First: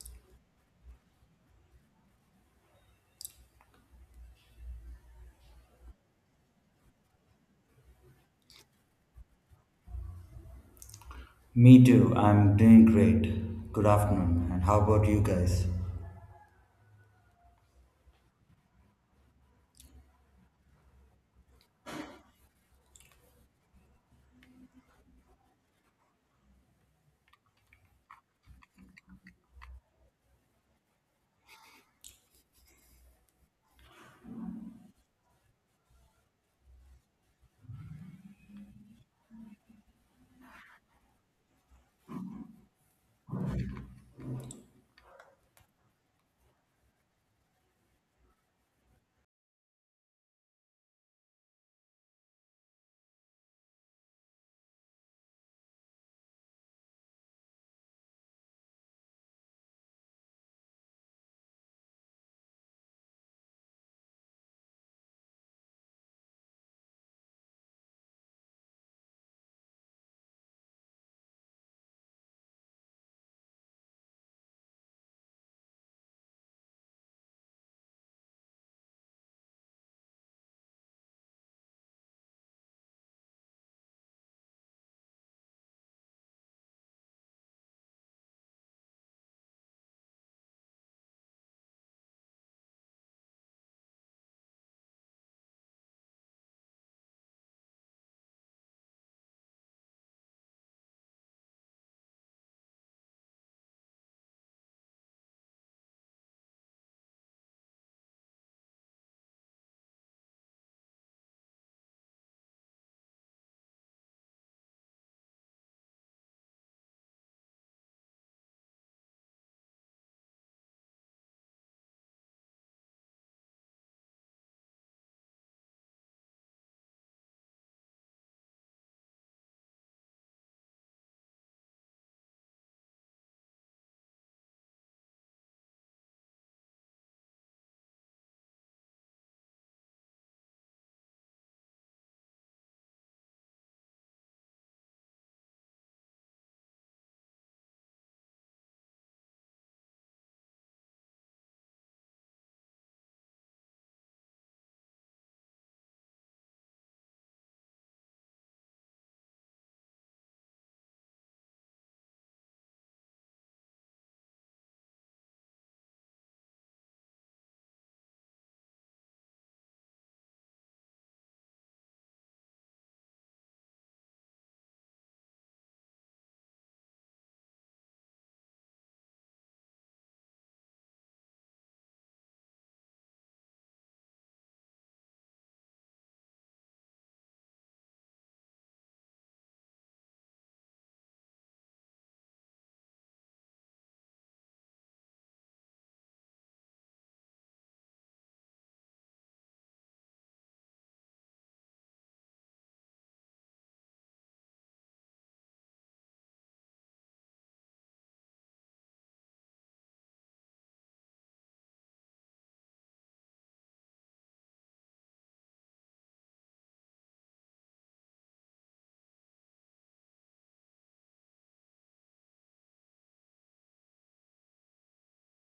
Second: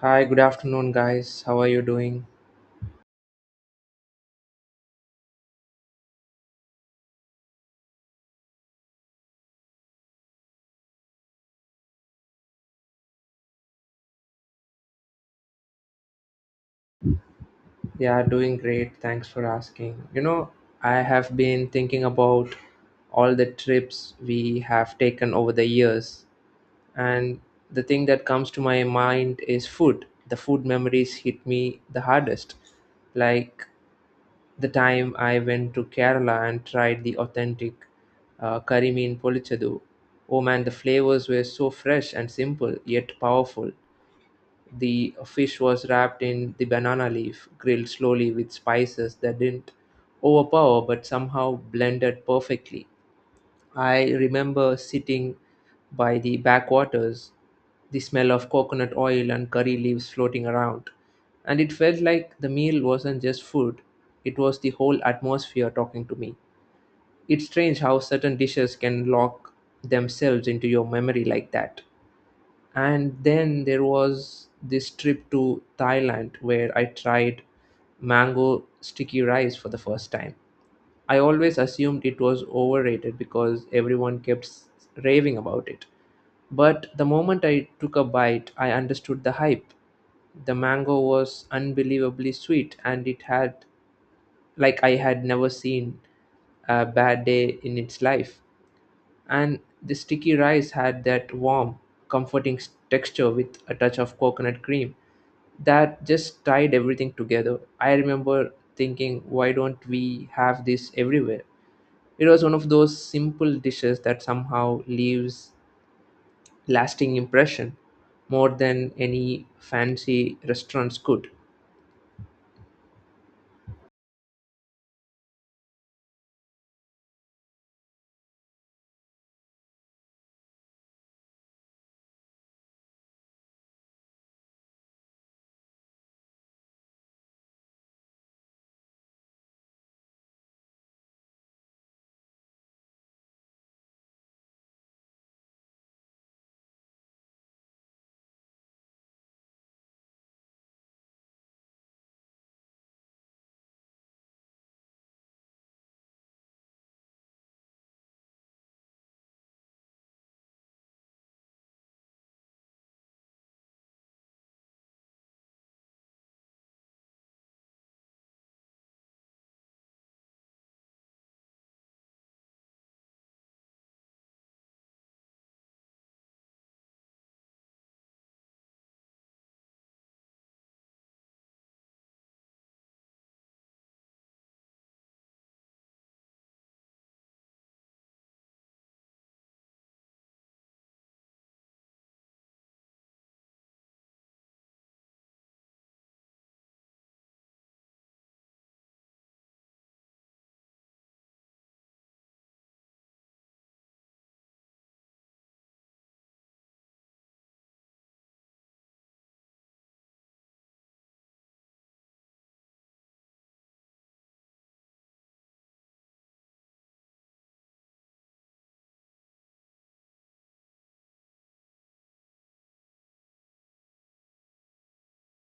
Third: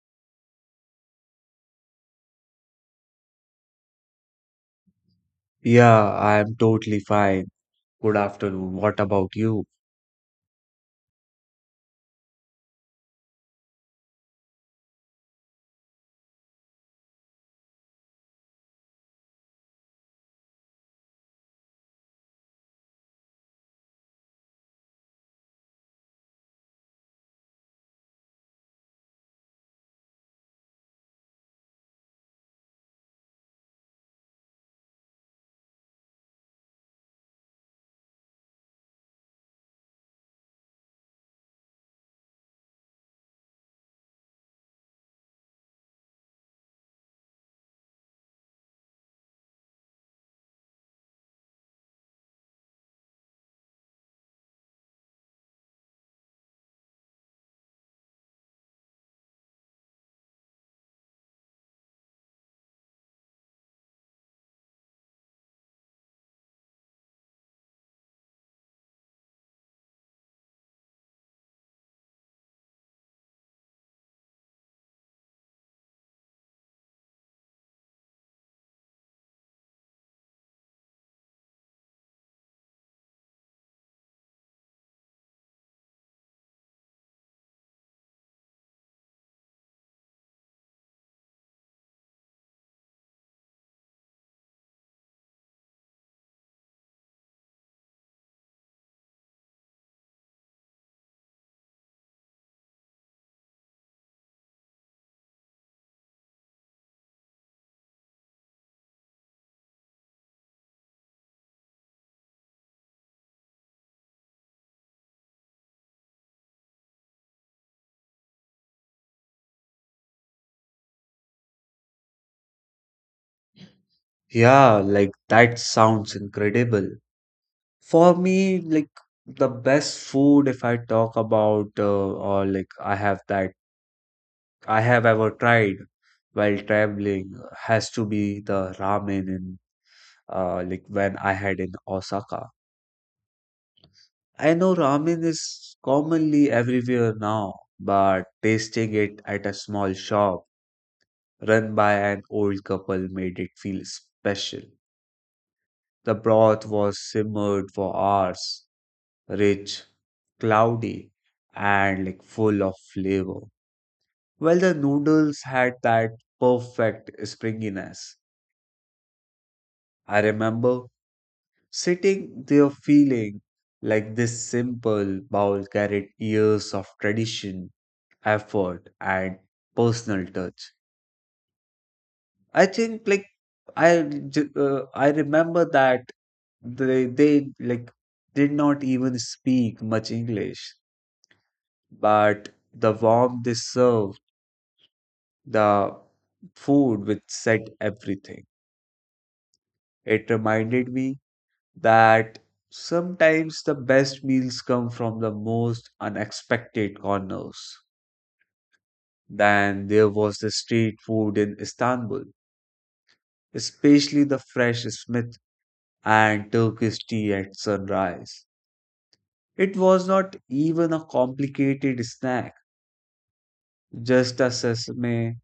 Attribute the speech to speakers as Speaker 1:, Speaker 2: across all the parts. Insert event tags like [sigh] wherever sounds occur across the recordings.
Speaker 1: Hi, good afternoon, guys. How are you doing?
Speaker 2: Yeah, I'm totally fine. Good afternoon. What about you?
Speaker 3: Me too. I'm doing great. Good afternoon. And how about you guys?
Speaker 1: Yeah, doing great. Thanks for asking. You know, I have been thinking about all the trips we have taken over the years, and the thing that comes to my mind is food. The food memories hit me the hardest. Like the time I went to Kerala and tried the authentic curry mean polichadu. Oh man, the flavors were so fresh and simple, yet powerful. The fish was wrapped in the banana leaf, grilled slowly with spices that didn't overpower but somehow blended perfectly. I remember sitting by the backwaters, the smell of coconut oil and curry leaves floating around, and it felt like the meal wasn't just food, it was the whole atmosphere talking to me. It's strange how certain dishes can lock themselves into your memory like that. And then there was this trip to Thailand where I tried mango sticky rice for the first time. I always assumed it was overrated because everyone kept raving about it, but the moment I took a bite I understood the hype. The mango was unbelievably sweet and it had, like, I had never seen a bad day in its life, and the sticky rice had that warm, comforting texture with a touch of coconut cream that just tied everything together. I remember thinking, why don't we have this everywhere? It was one of those simple dishes that somehow leaves lasting impression more than any fancy restaurants could.
Speaker 2: Yeah, like that sounds incredible. For me, like the best food, if I talk about or like I have that I have ever tried while traveling, has to be the ramen in like when I had in Osaka. I know ramen is commonly everywhere now, but tasting it at a small shop. Run by an old couple made it feel special. The broth was simmered for hours, rich, cloudy, and like full of flavor. Well, the noodles had that perfect springiness. I remember sitting there feeling like this simple bowl carried years of tradition, effort, and personal touch. I think like I remember that they like did not even speak much English, but the warmth they served, the food which said everything. It reminded me that sometimes the best meals come from the most unexpected corners. Then there was the street food in Istanbul, especially the fresh Smith and Turkish tea at sunrise. It was not even a complicated snack, just a sesame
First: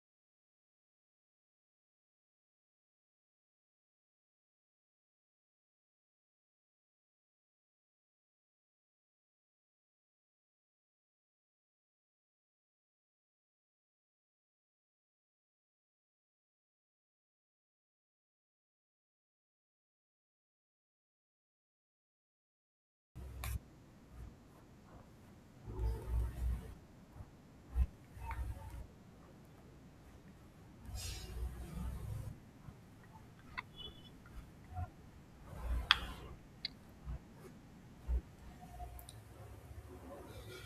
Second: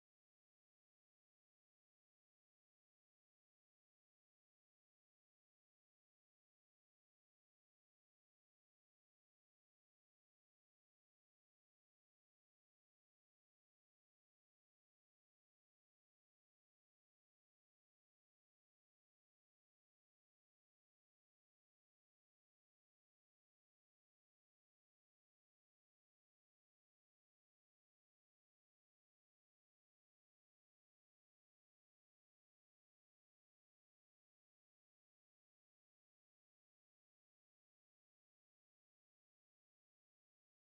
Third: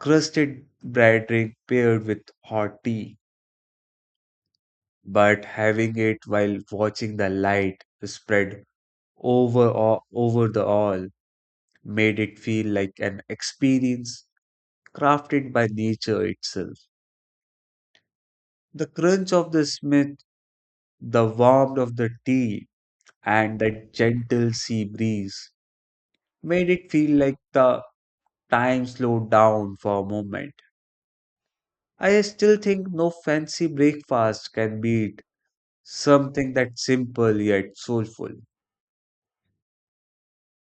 Speaker 2: crusted bread ring paired with hot tea. But having it while watching the light spread over the all made it feel like an experience crafted by nature itself. The crunch of the smith, the warmth of the tea, and the gentle sea breeze made it feel like the time slowed down for a moment. I still think no fancy breakfast can beat something that's simple yet soulful.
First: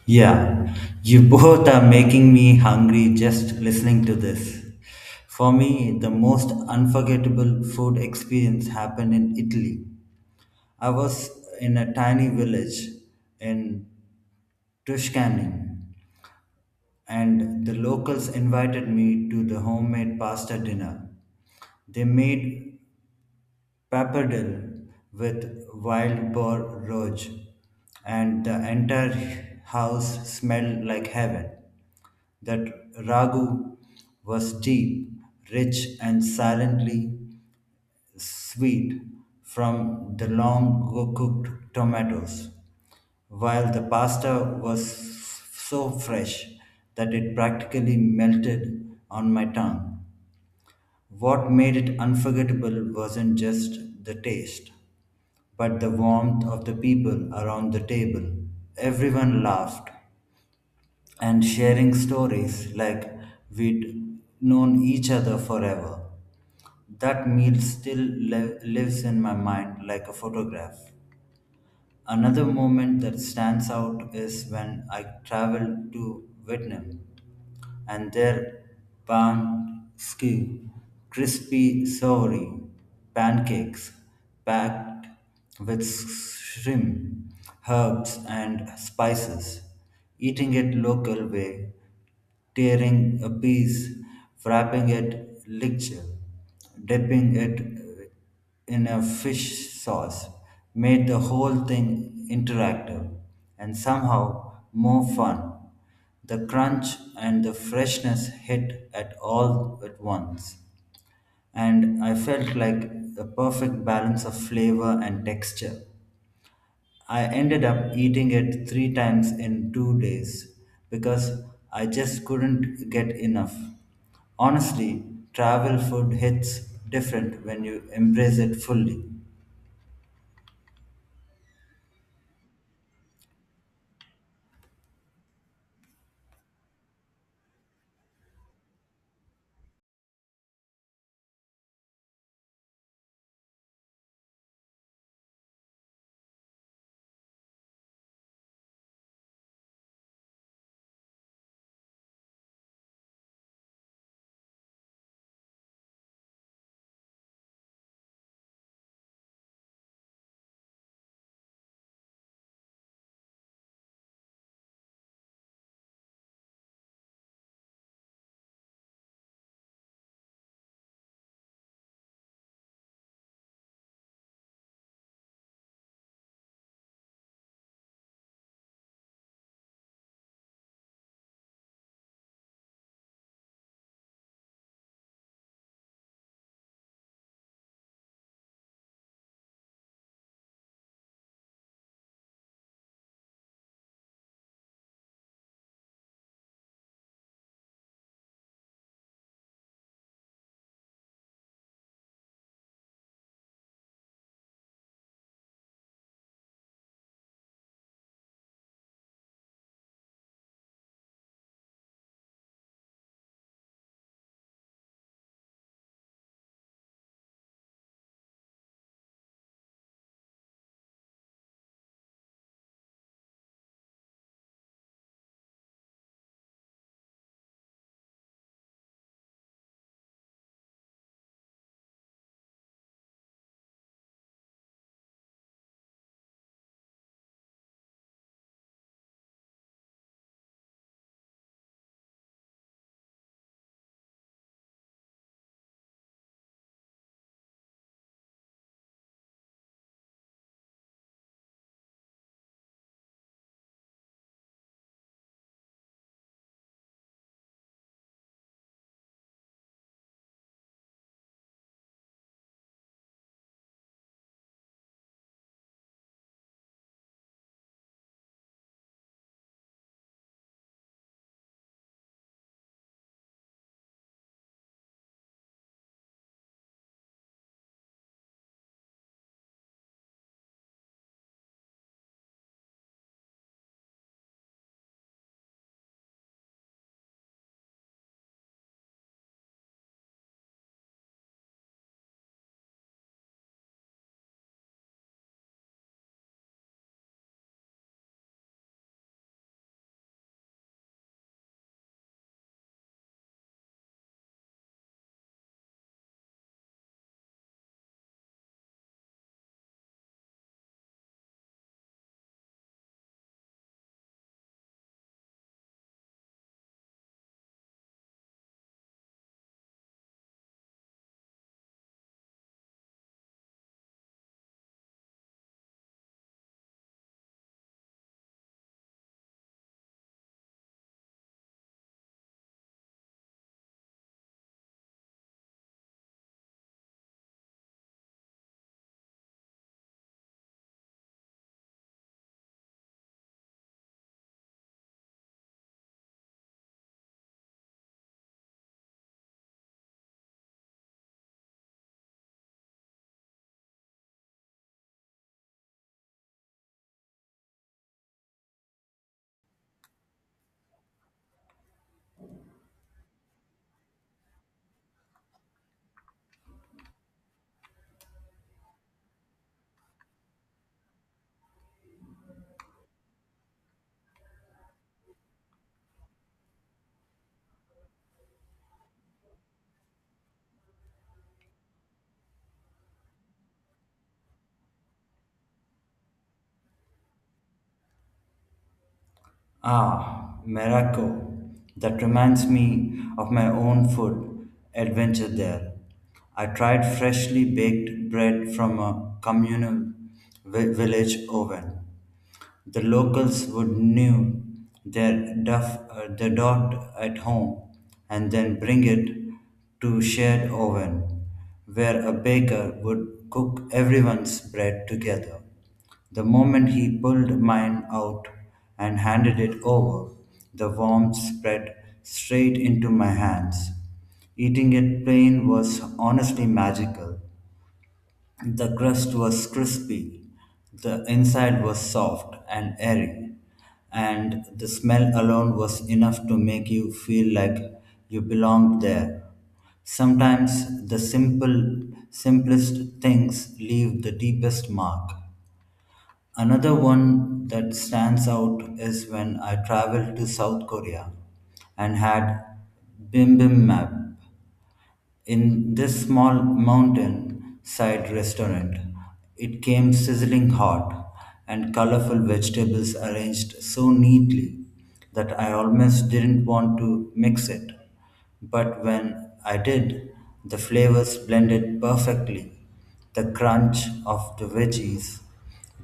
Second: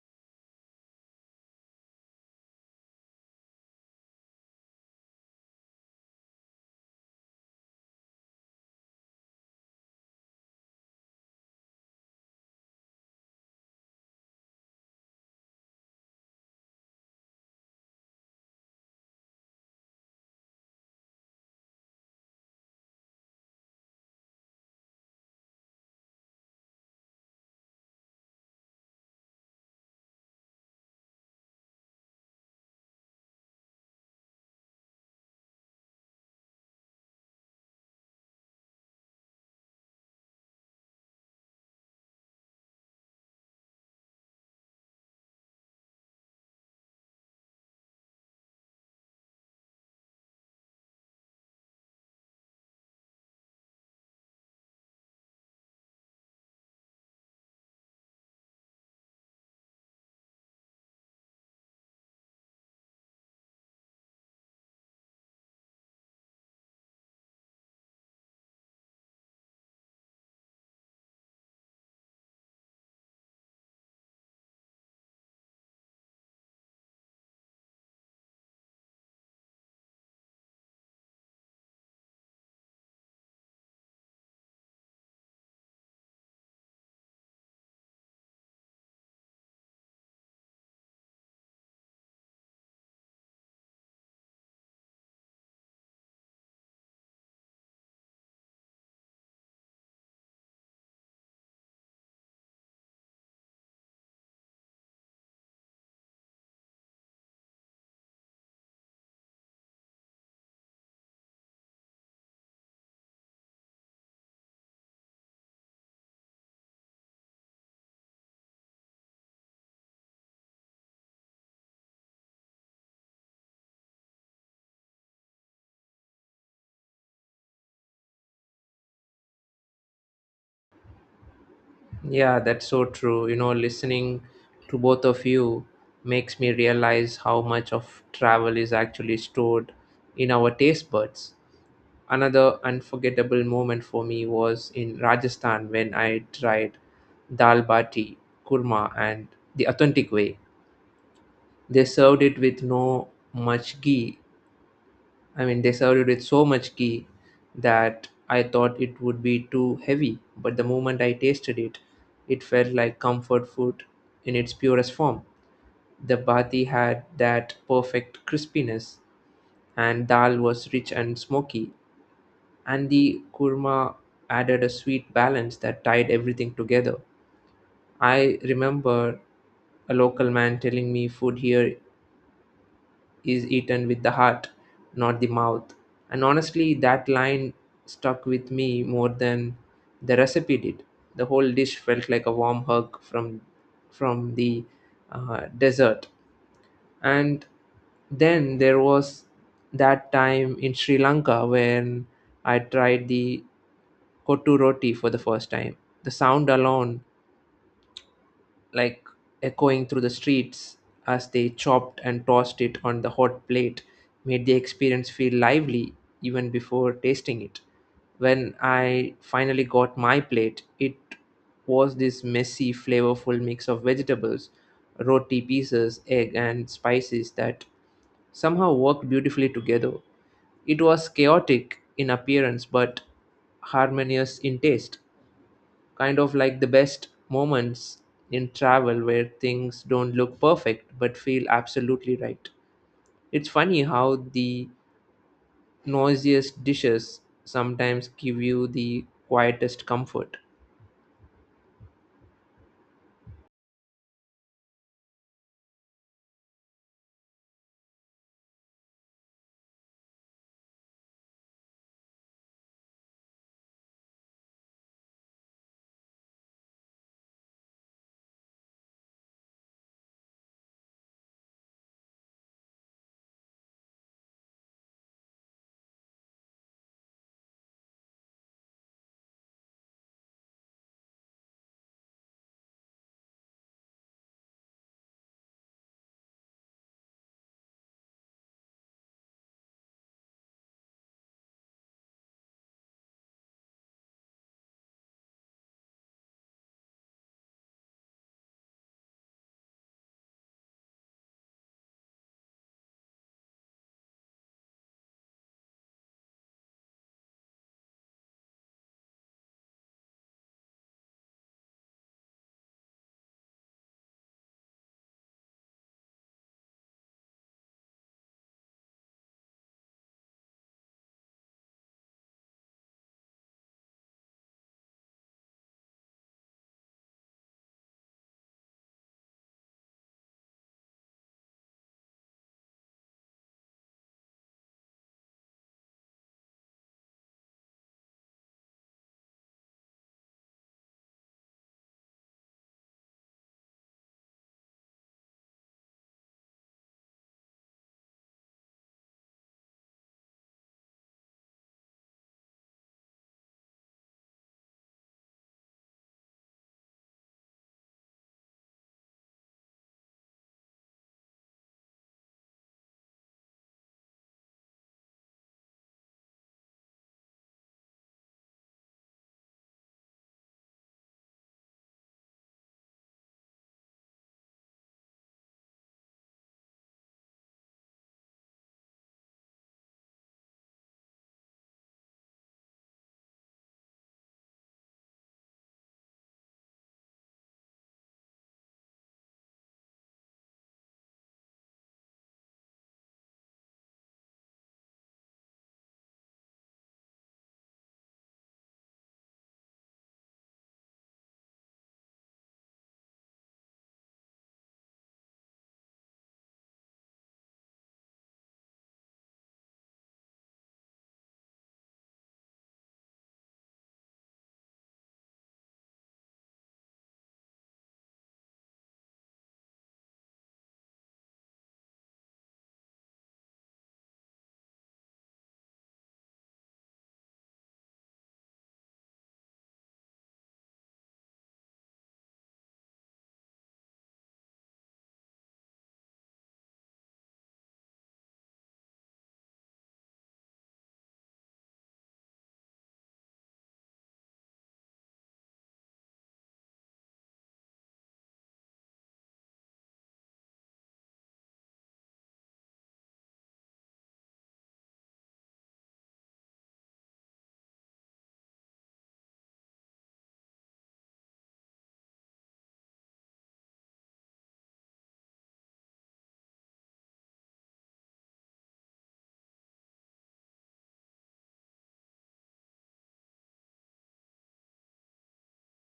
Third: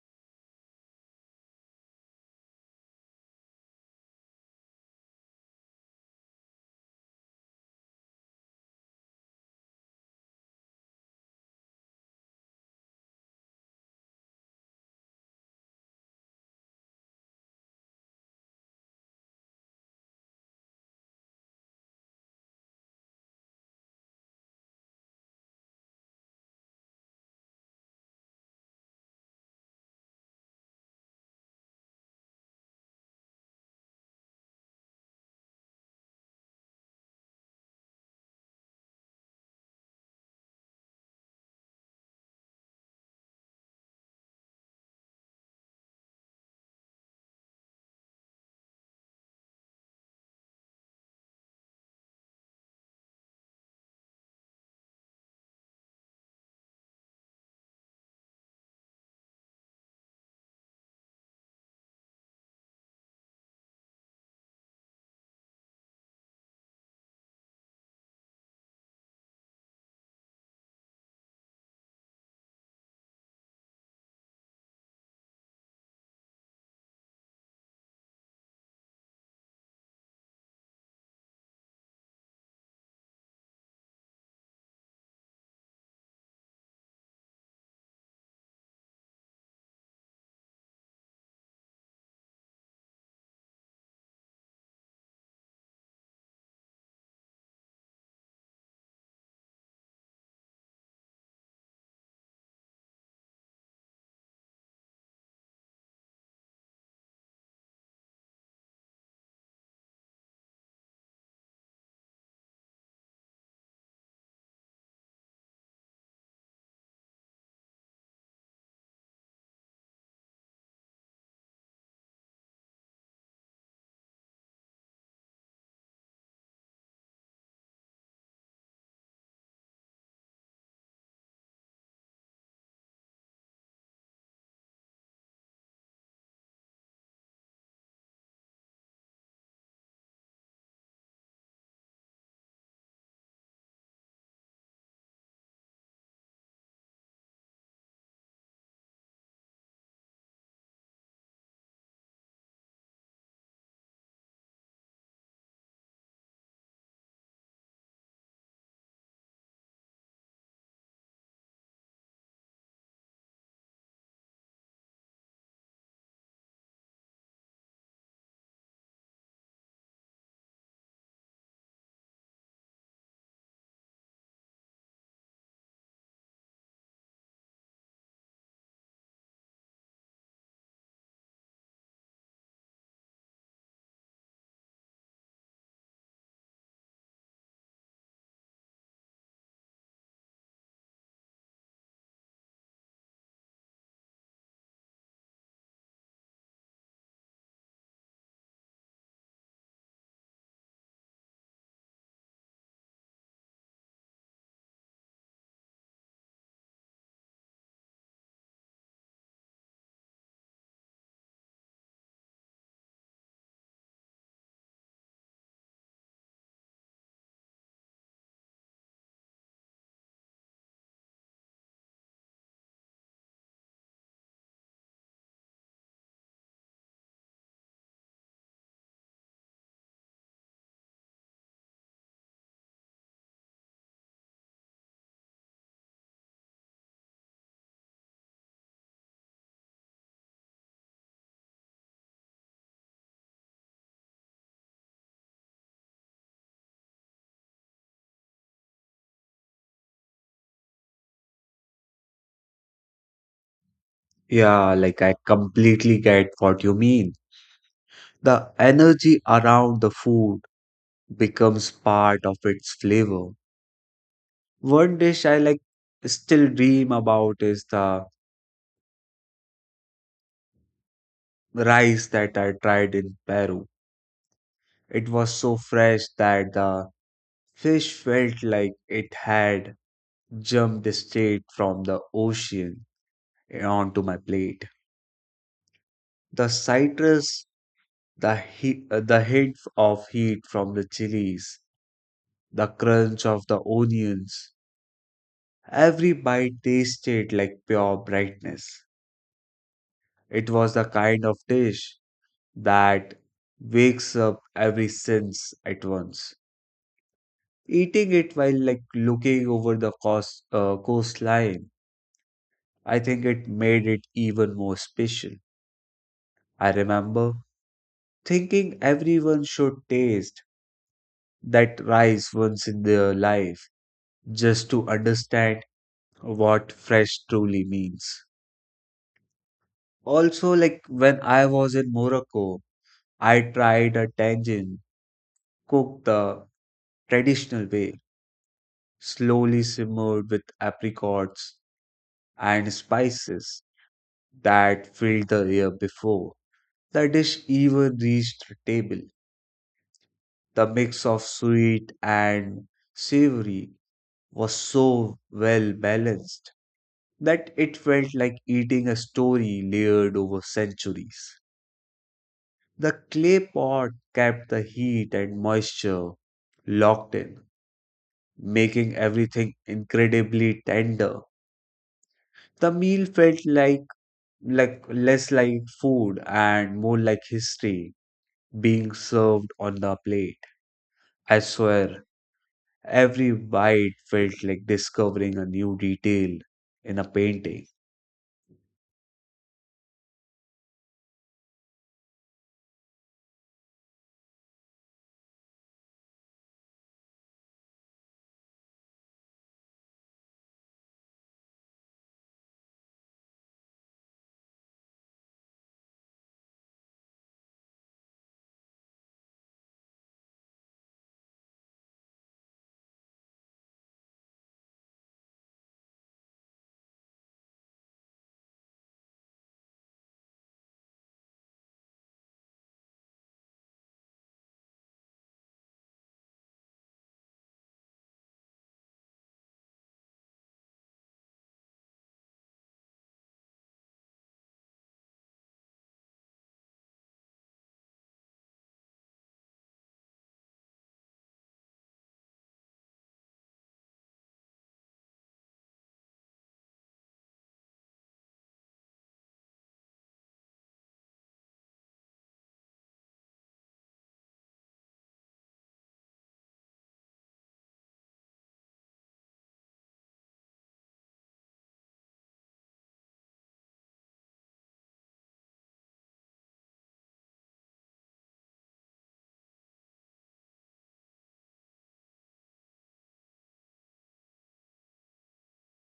Speaker 3: Yeah, you [laughs] both are making me hungry just listening to this. For me, the most unforgettable food experience happened in Italy. I was in a tiny village in Tuscany, and the locals invited me to the homemade pasta dinner. They made Pappardelle with wild boar roach, and the entire house smelled like heaven. That ragu was deep, rich, and silently sweet from the long cooked tomatoes, while the pasta was so fresh that it practically melted on my tongue. What made it unforgettable wasn't just the taste but the warmth of the people around the table. Everyone laughed and sharing stories like we'd known each other forever. That meal still lives in my mind like a photograph. Another moment that stands out is when I traveled to Vietnam and their banh skew, crispy soury pancakes packed with shrimp, herbs, and spices. Eating it local way tearing a piece, wrapping it lichee, dipping it in a fish sauce, made the whole thing interactive and somehow more fun. The crunch and the freshness hit at all at once, and I felt like a perfect balance of flavor and texture. I ended up eating it three times in two days because I just couldn't get enough. Honestly, travel food hits different when you embrace it fully.
Speaker 1: Yeah, that's so true. You know, listening to both of you makes me realize how much of travel is actually stored in our taste buds. Another unforgettable moment for me was in Rajasthan when I tried dal bati, kurma, and the authentic way. They served it with no much ghee. I mean, they served it with so much ghee that I thought it would be too heavy, but the moment I tasted it, it felt like comfort food in its purest form. The bhati had that perfect crispiness, and dal was rich and smoky, and the kurma added a sweet balance that tied everything together. I remember a local man telling me food here is eaten with the heart, not the mouth. And honestly, that line stuck with me more than the recipe did. The whole dish felt like a warm hug from the desert. And then there was that time in Sri Lanka when I tried the kotu roti for the first time. The sound alone, like, echoing through the streets as they chopped and tossed it on the hot plate, made the experience feel lively even before tasting it. When I finally got my plate, it was this messy, flavorful mix of vegetables, roti pieces, egg, and spices that somehow worked beautifully together. It was chaotic in appearance but harmonious in taste, kind of like the best moments in travel where things don't look perfect but feel absolutely right. It's funny how the noisiest dishes sometimes give you the quietest comfort.
Speaker 2: Yeah, like I completely get what you mean. The energy around the food becomes part of its flavor. One dish I like still dream about is the rice that I tried in Peru. It was so fresh that the fish felt like it had jumped straight from the ocean onto my plate. The citrus, the heat, the hint of heat from the chilies, the crunch of the onions, every bite tasted like pure brightness. It was the kind of dish that wakes up every sense at once. Eating it while like looking over the coastline, I think it made it even more special. I remember thinking everyone should taste that rice once in their life just to understand what fresh truly means. Also, like when I was in Morocco, I tried a tangine cooked the traditional way, slowly simmered with apricots and spices that filled the air before. The dish even reached the table. The mix of sweet and savory was so well balanced that it felt like eating a story layered over centuries. The clay pot kept the heat and moisture locked in, making everything incredibly tender. The meal felt like less like food and more like history being served on the plate. I swear, every bite felt like discovering a new detail in a painting.
Speaker 3: Ah, Morocco. That reminds me of my own food adventure there. I tried freshly baked bread from a communal village oven. The locals would knew their duff, the dot at home and then bring it to shared oven, where a baker would cook everyone's bread together. The moment he pulled mine out and handed it over, the warmth spread straight into my hands. Eating it plain was honestly magical. The crust was crispy, the inside was soft and airy, and the smell alone was enough to make you feel like you belonged there. Sometimes simplest things leave the deepest mark. Another one that stands out is when I traveled to South Korea and had Bibimbap in this small mountain side restaurant. It came sizzling hot, and colorful vegetables arranged so neatly that I almost didn't want to mix it. But when I did, the flavors blended perfectly. The crunch of the veggies,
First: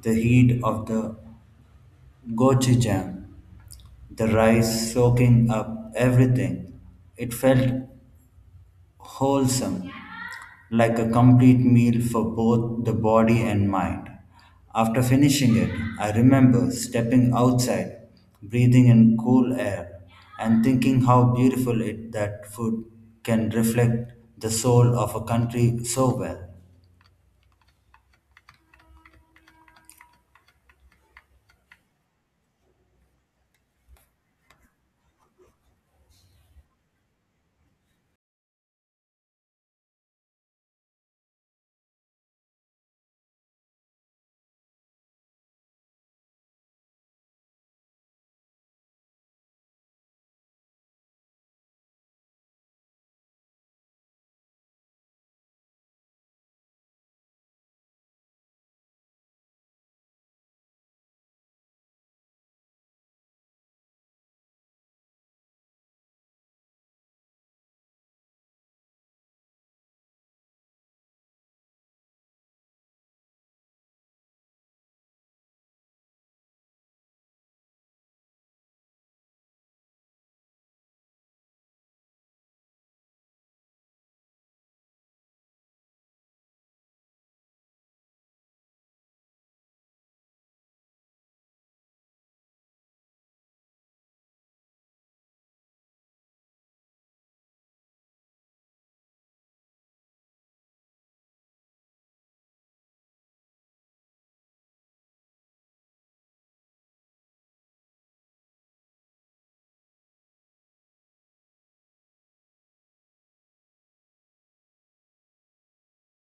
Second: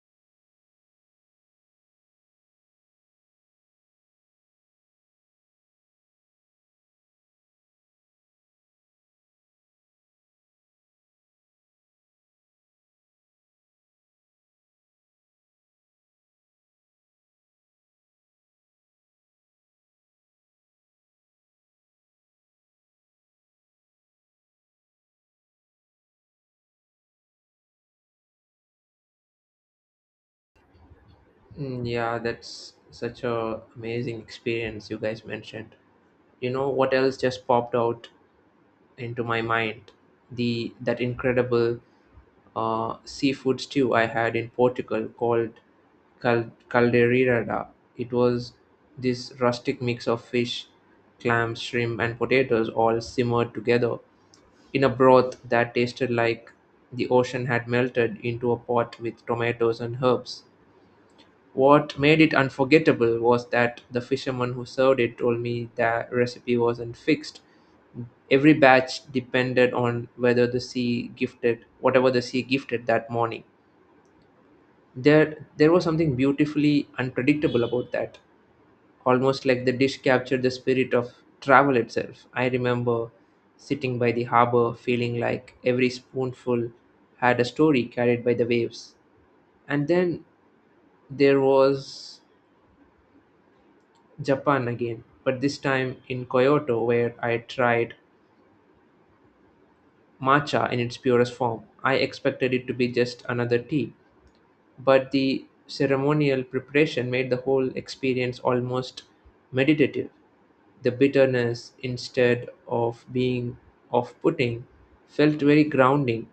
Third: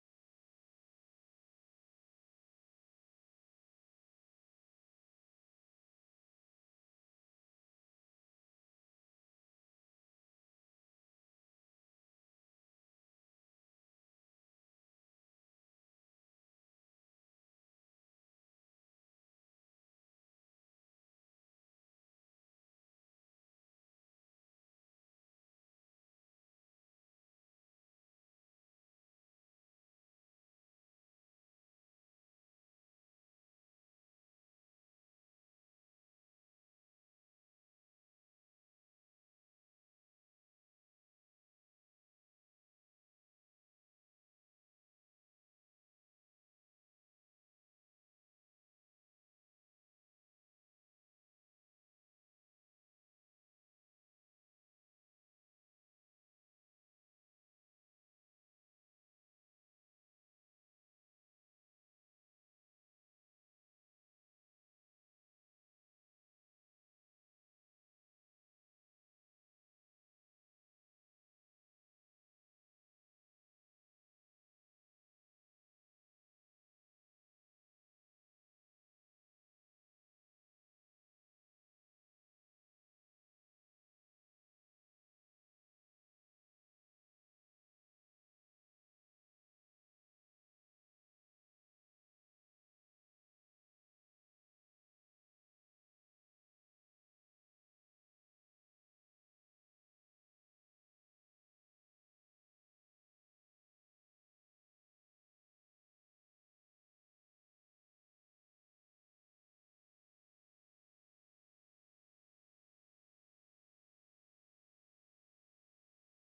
Speaker 3: the heat of the gochujang, the rice soaking up everything. It felt wholesome, like a complete meal for both the body and mind. After finishing it, I remember stepping outside, breathing in cool air, and thinking how beautiful it that food can reflect the soul of a country so well.
Speaker 1: Mm, yeah, that's such a amazing experience you guys mentioned. You know what else just popped out into my mind, the that incredible seafood stew I had in Portugal called caldeirada. It was this rustic mix of fish, clams, shrimp, and potatoes all simmered together in a broth that tasted like the ocean had melted into a pot with tomatoes and herbs. What made it unforgettable was that the fisherman who served it told me that recipe wasn't fixed. Every batch depended on whether the sea gifted whatever the sea gifted that morning. There was something beautifully unpredictable about that. Almost like the dish captured the spirit of travel itself. I remember sitting by the harbor feeling like every spoonful had a story carried by the waves. And then there was Japan again, but this time in Kyoto where I tried matcha in its purest form. I expected it to be just another tea, but the ceremonial preparation made the whole experience almost meditative. The bitterness, instead of being off putting, felt very grounding,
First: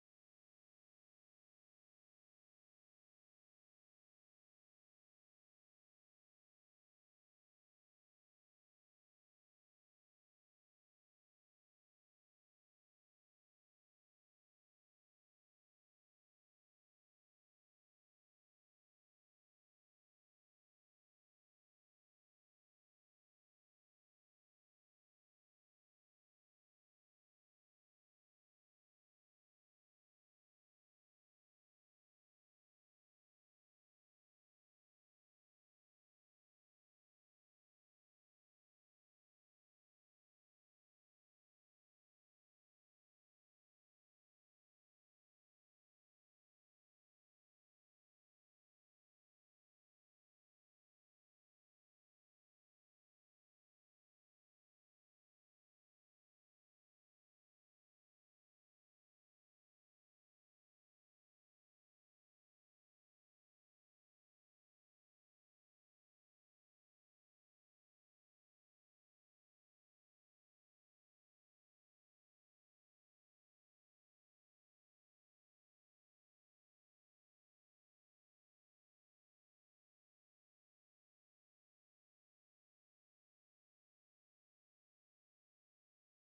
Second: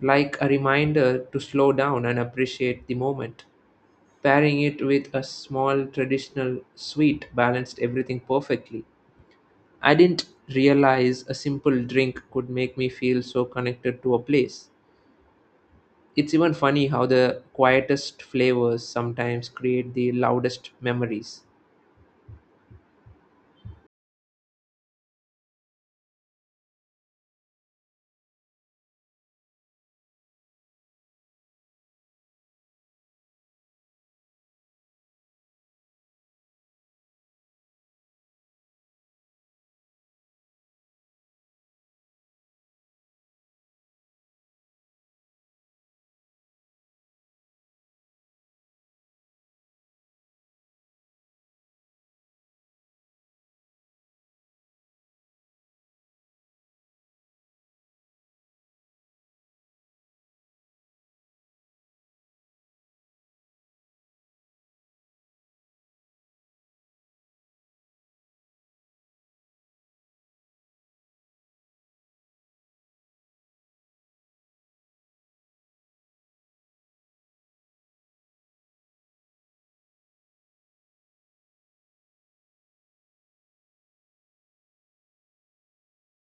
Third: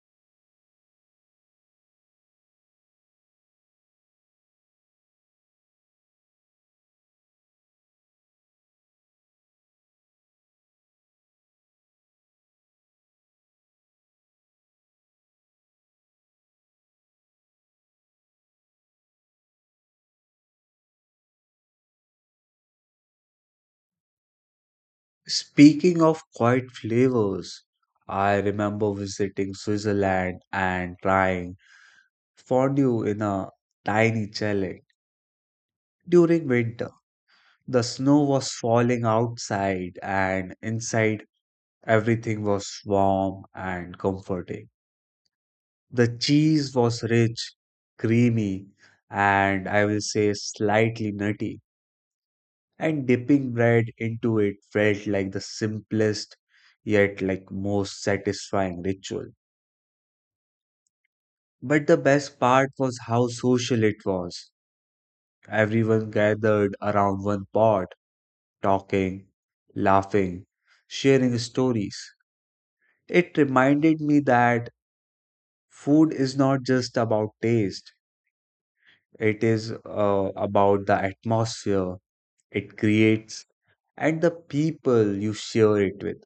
Speaker 1: like a reminder to slow down and appreciate the moment. Pairing it with a small traditional sweet balanced everything perfectly. I didn't realize a simple drink could make me feel so connected to a place. It's even funny how the quietest flavors sometimes create the loudest memories.
Speaker 2: Speaking of quiet flavors, I remember visiting Switzerland and trying fondue in a tiny chalet. During winter, the snow was falling outside, and inside everything was warm and comforting. The cheese was rich, creamy, and I will say slightly nutty, and dipping bread into it felt like the simplest yet like most satisfying ritual. But the best part was how social it was. Everyone gathered around one pot talking, laughing, sharing stories. It reminded me that food is not just about taste, it is about the atmosphere it creates and the people you share it with.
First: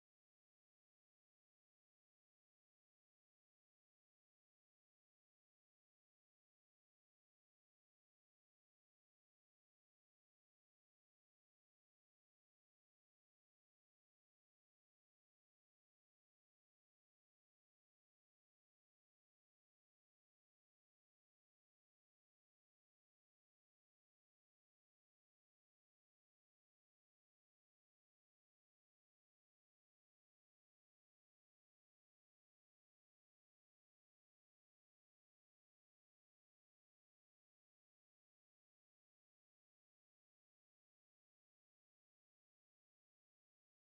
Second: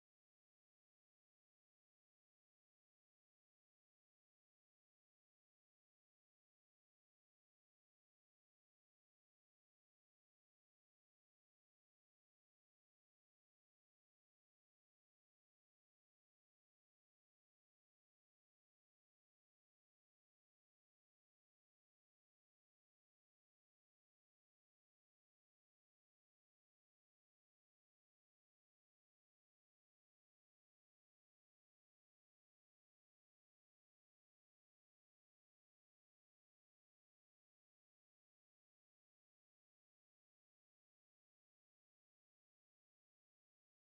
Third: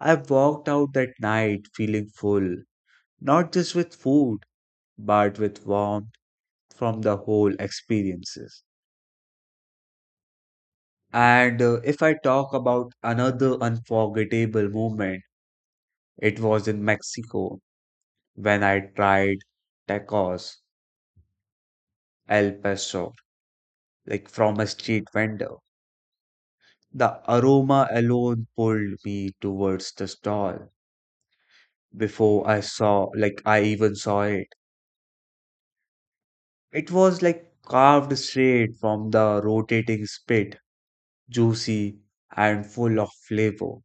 Speaker 2: I walked out that night feeling full, not just with food, but with warmth from the whole experiences. And if I talk about another unforgettable moment, it was in Mexico when I tried tacos al pastor, like from a street vendor. The aroma alone pulled me towards the stall before I even saw it. It was like carved straight from the rotating spit, juicy and full of flavor,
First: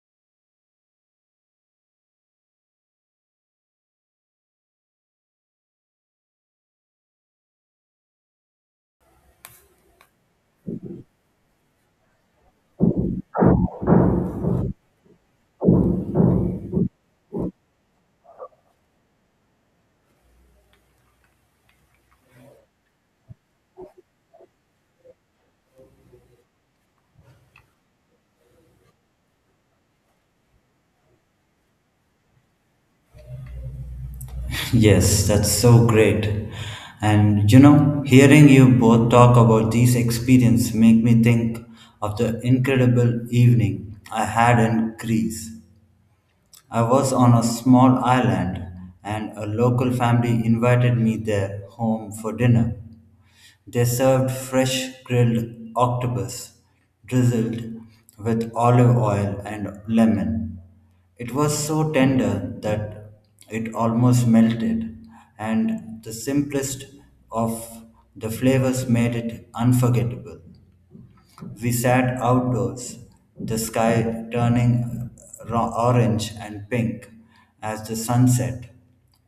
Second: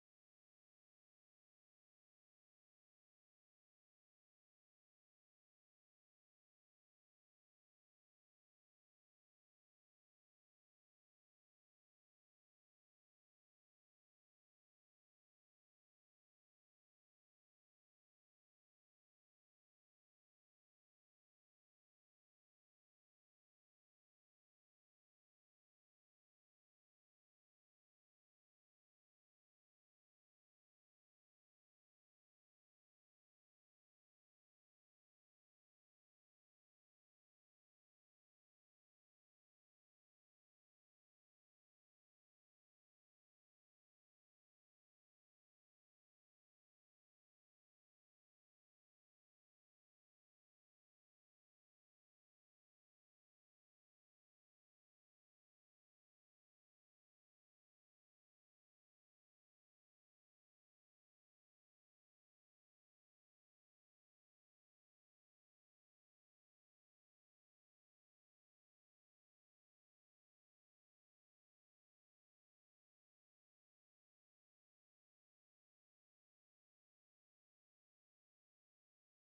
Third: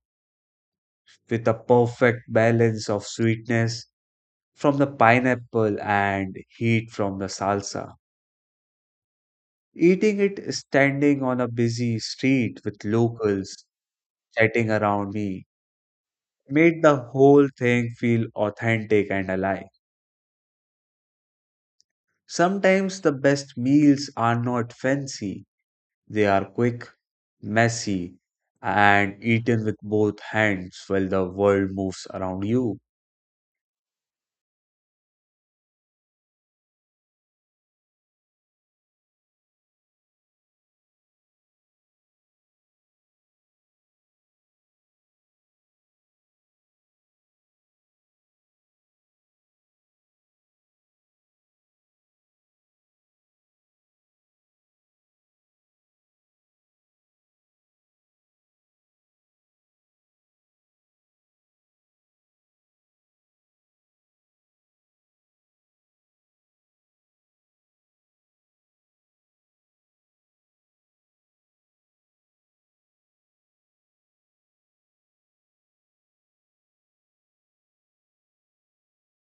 Speaker 2: with a perfect balance of sweetness from the pineapple and heat from the salsa. Eating it standing on a busy street with locals chatting around me made the whole thing feel authentic and alive. Sometimes the best meals are not fancy, they are quick, messy, and eaten with both hands while the world moves around you.
Speaker 3: Yes, that's so great. And you know, hearing you both talk about these experience make me think of the incredible evening I had in Greece. I was on a small island, and a local family invited me their home for dinner. They served fresh grilled octopus drizzled with olive oil and lemon. It was so tender that it almost melted, and the simplest of the flavors made it unforgettable. We sat outdoors, the sky turning orange and pink as the sun set,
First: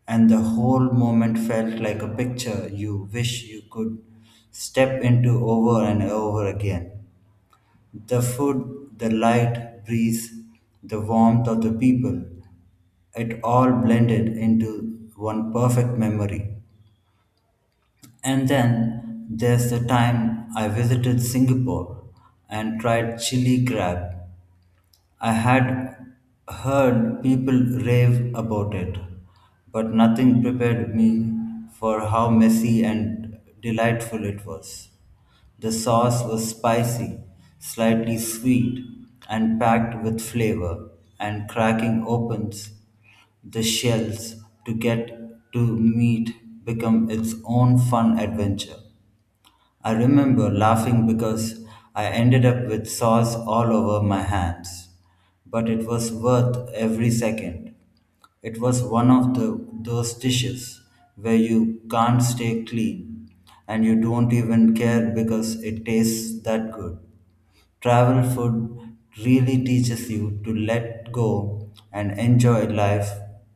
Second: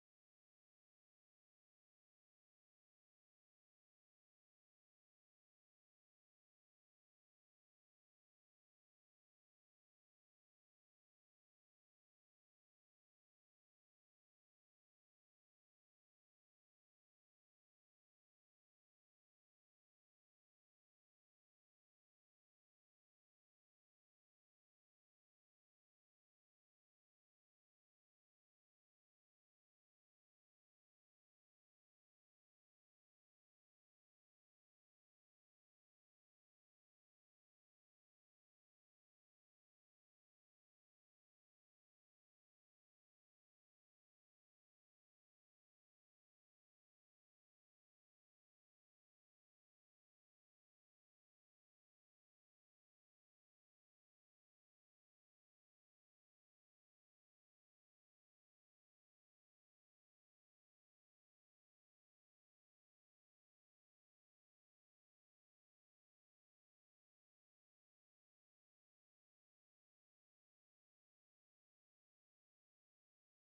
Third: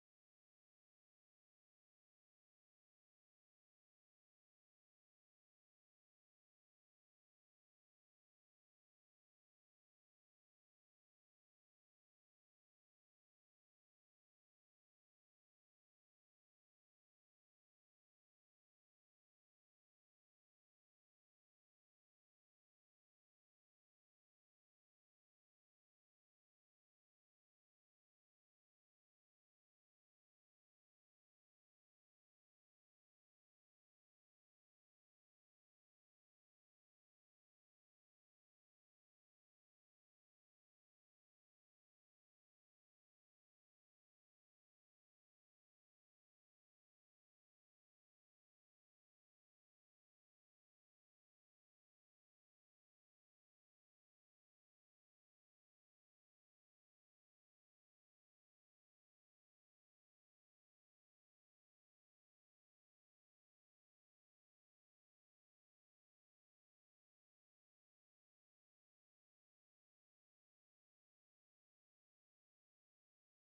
Speaker 3: and the whole moment felt like a picture you wish you could step into over and over again. The food, the light, breeze, the warmth of the people, it all blended into one perfect memory. And then there's the time I visited Singapore and tried chili crab. I had heard people rave about it, but nothing prepared me for how messy and delightful it was. The sauce was spicy, slightly sweet, and packed with flavor, and cracking opens the shells to get to meat become its own fun adventure. I remember laughing because I ended up with sauce all over my hands, but it was worth every second. It was one of those dishes where you can't stay clean and you don't even care because it tastes that good. Travel food really teaches you to let go and enjoy life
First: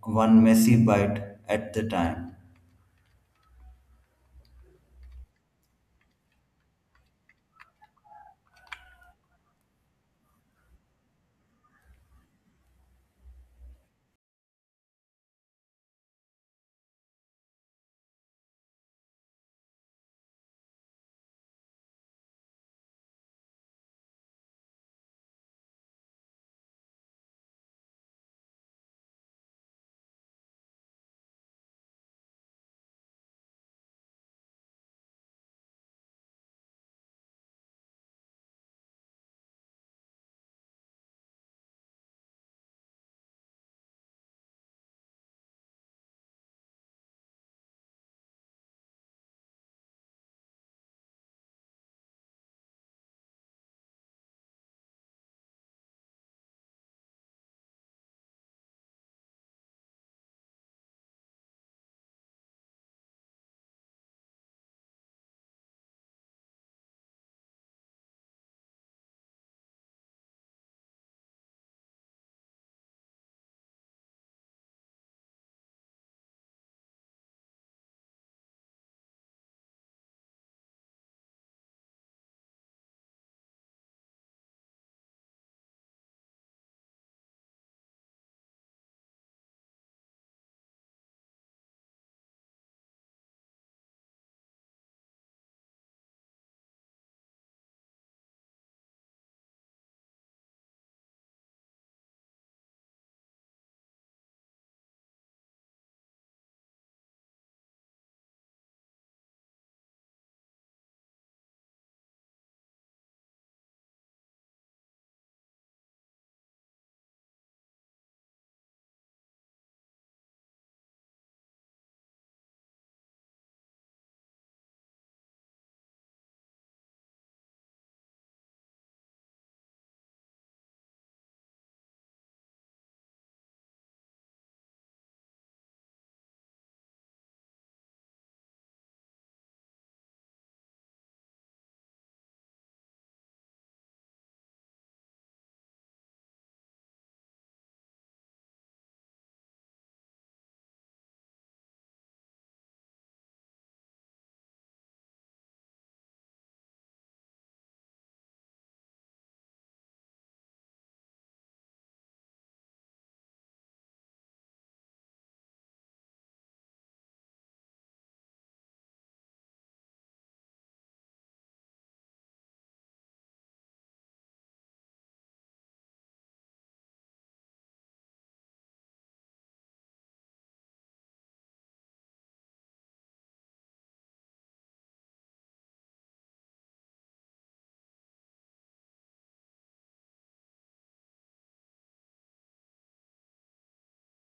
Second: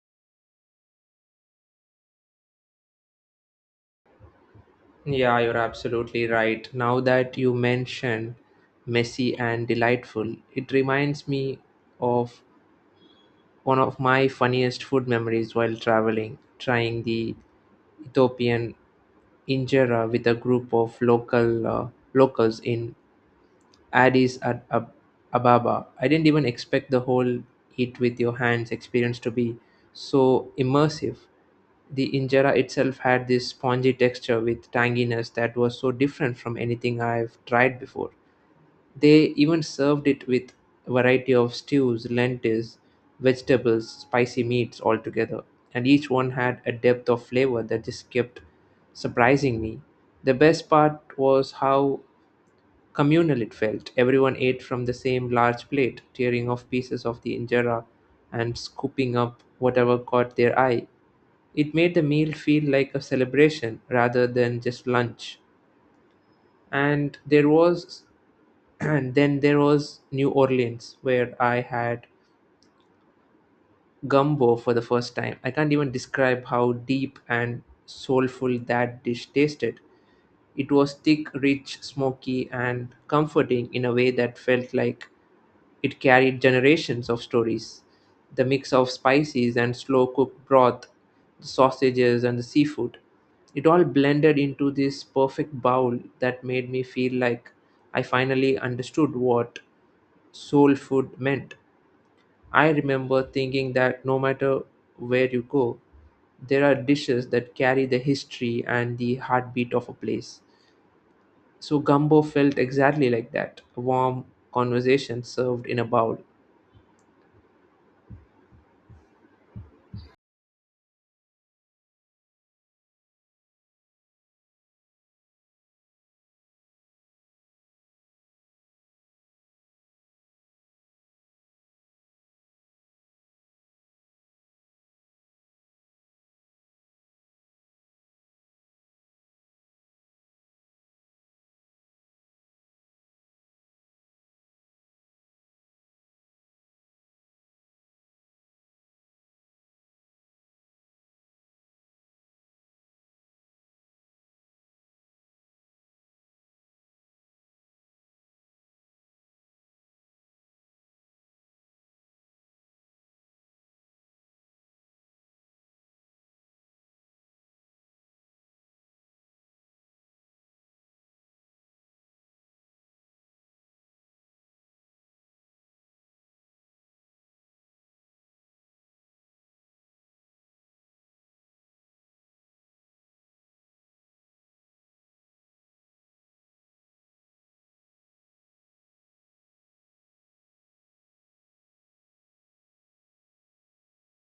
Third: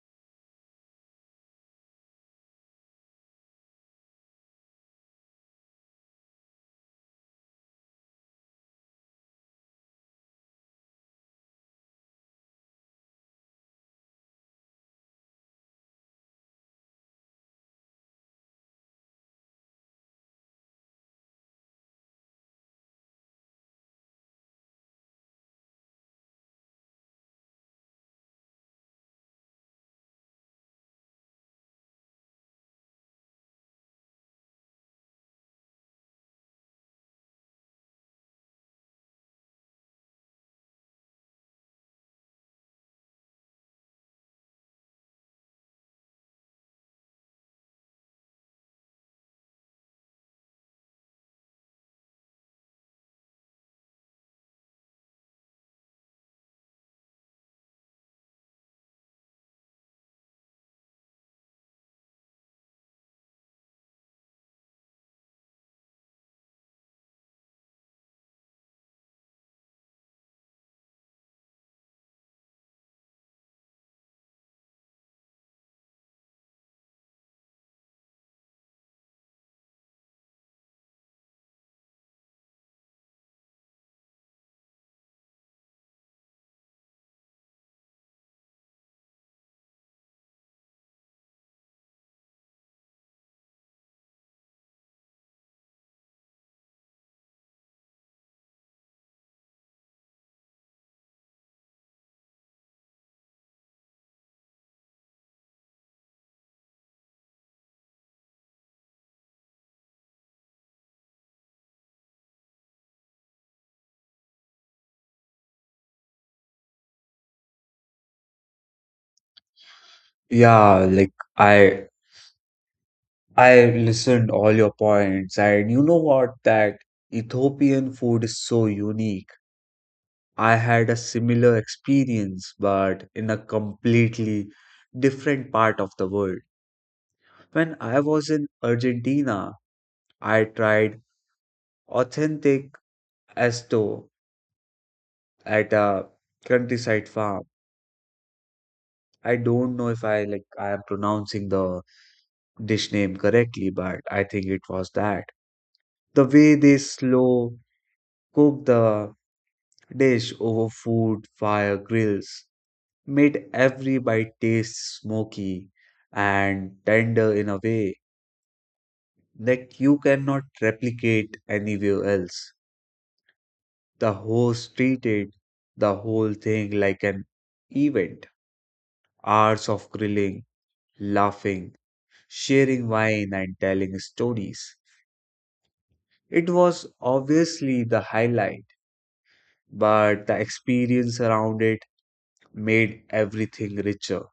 Speaker 3: one messy bite at the time.
Speaker 1: Yeah, you're absolutely right. Now that you mention messy and delightful, it reminds me of one of my funniest food memories while traveling, trying the Ethiopian injera with a group of locals in Addis Ad- Ab- Ababa. I didn't even expect the whole eat with your hands experience to be so immersive. The injera itself had this spongy texture with tanginess that was so different from anything I've tried before. They even served it with a variety of stews, lentils, vegetables, spicy meats all together, and each one had a depth of flavor that just kept surprising me. The best part was how communal it felt. Everyone ate from the same large plate, tearing off pieces of the injera and scooping up whatever caught their eye. It made the meal feel like a celebration rather than just lunch. And there was [clears throat] and then there was New Orleans where I had gumbo for the first time. I can't even describe how deep and soulful that dish tasted. It was thick, rich, smoky, and comforting in a way that felt like it carried generations of stories: the mix of spices and slow-cooked broth, the sausages and the seafood. It all blended into this perfect bowl that made me feel like I finally understood what soul food meant. I remember thinking that no matter where you go, there are dishes that carry the history and the heartbeat of a place. So gumbo felt exactly like that, a warm conversation served in a bowl.
Speaker 2: Yeah, like I I listened all your points, and you know what? That Ethiopian food is so unique. I had a similar experience, but in a completely different part of the world. When I was in Argentina, I tried authentic esto at a countryside farm. I don't know if I like I am pronouncing the dish name correctly, but I think it was that. The way they slow cook the dish over food fire grills made every bite taste smoky and tender in a way that you cannot replicate anywhere else. The host treated the whole thing like an event. Hours of grilling, laughing, sharing wine, and telling stories. It was obviously the highlight, but the experience around it made everything richer.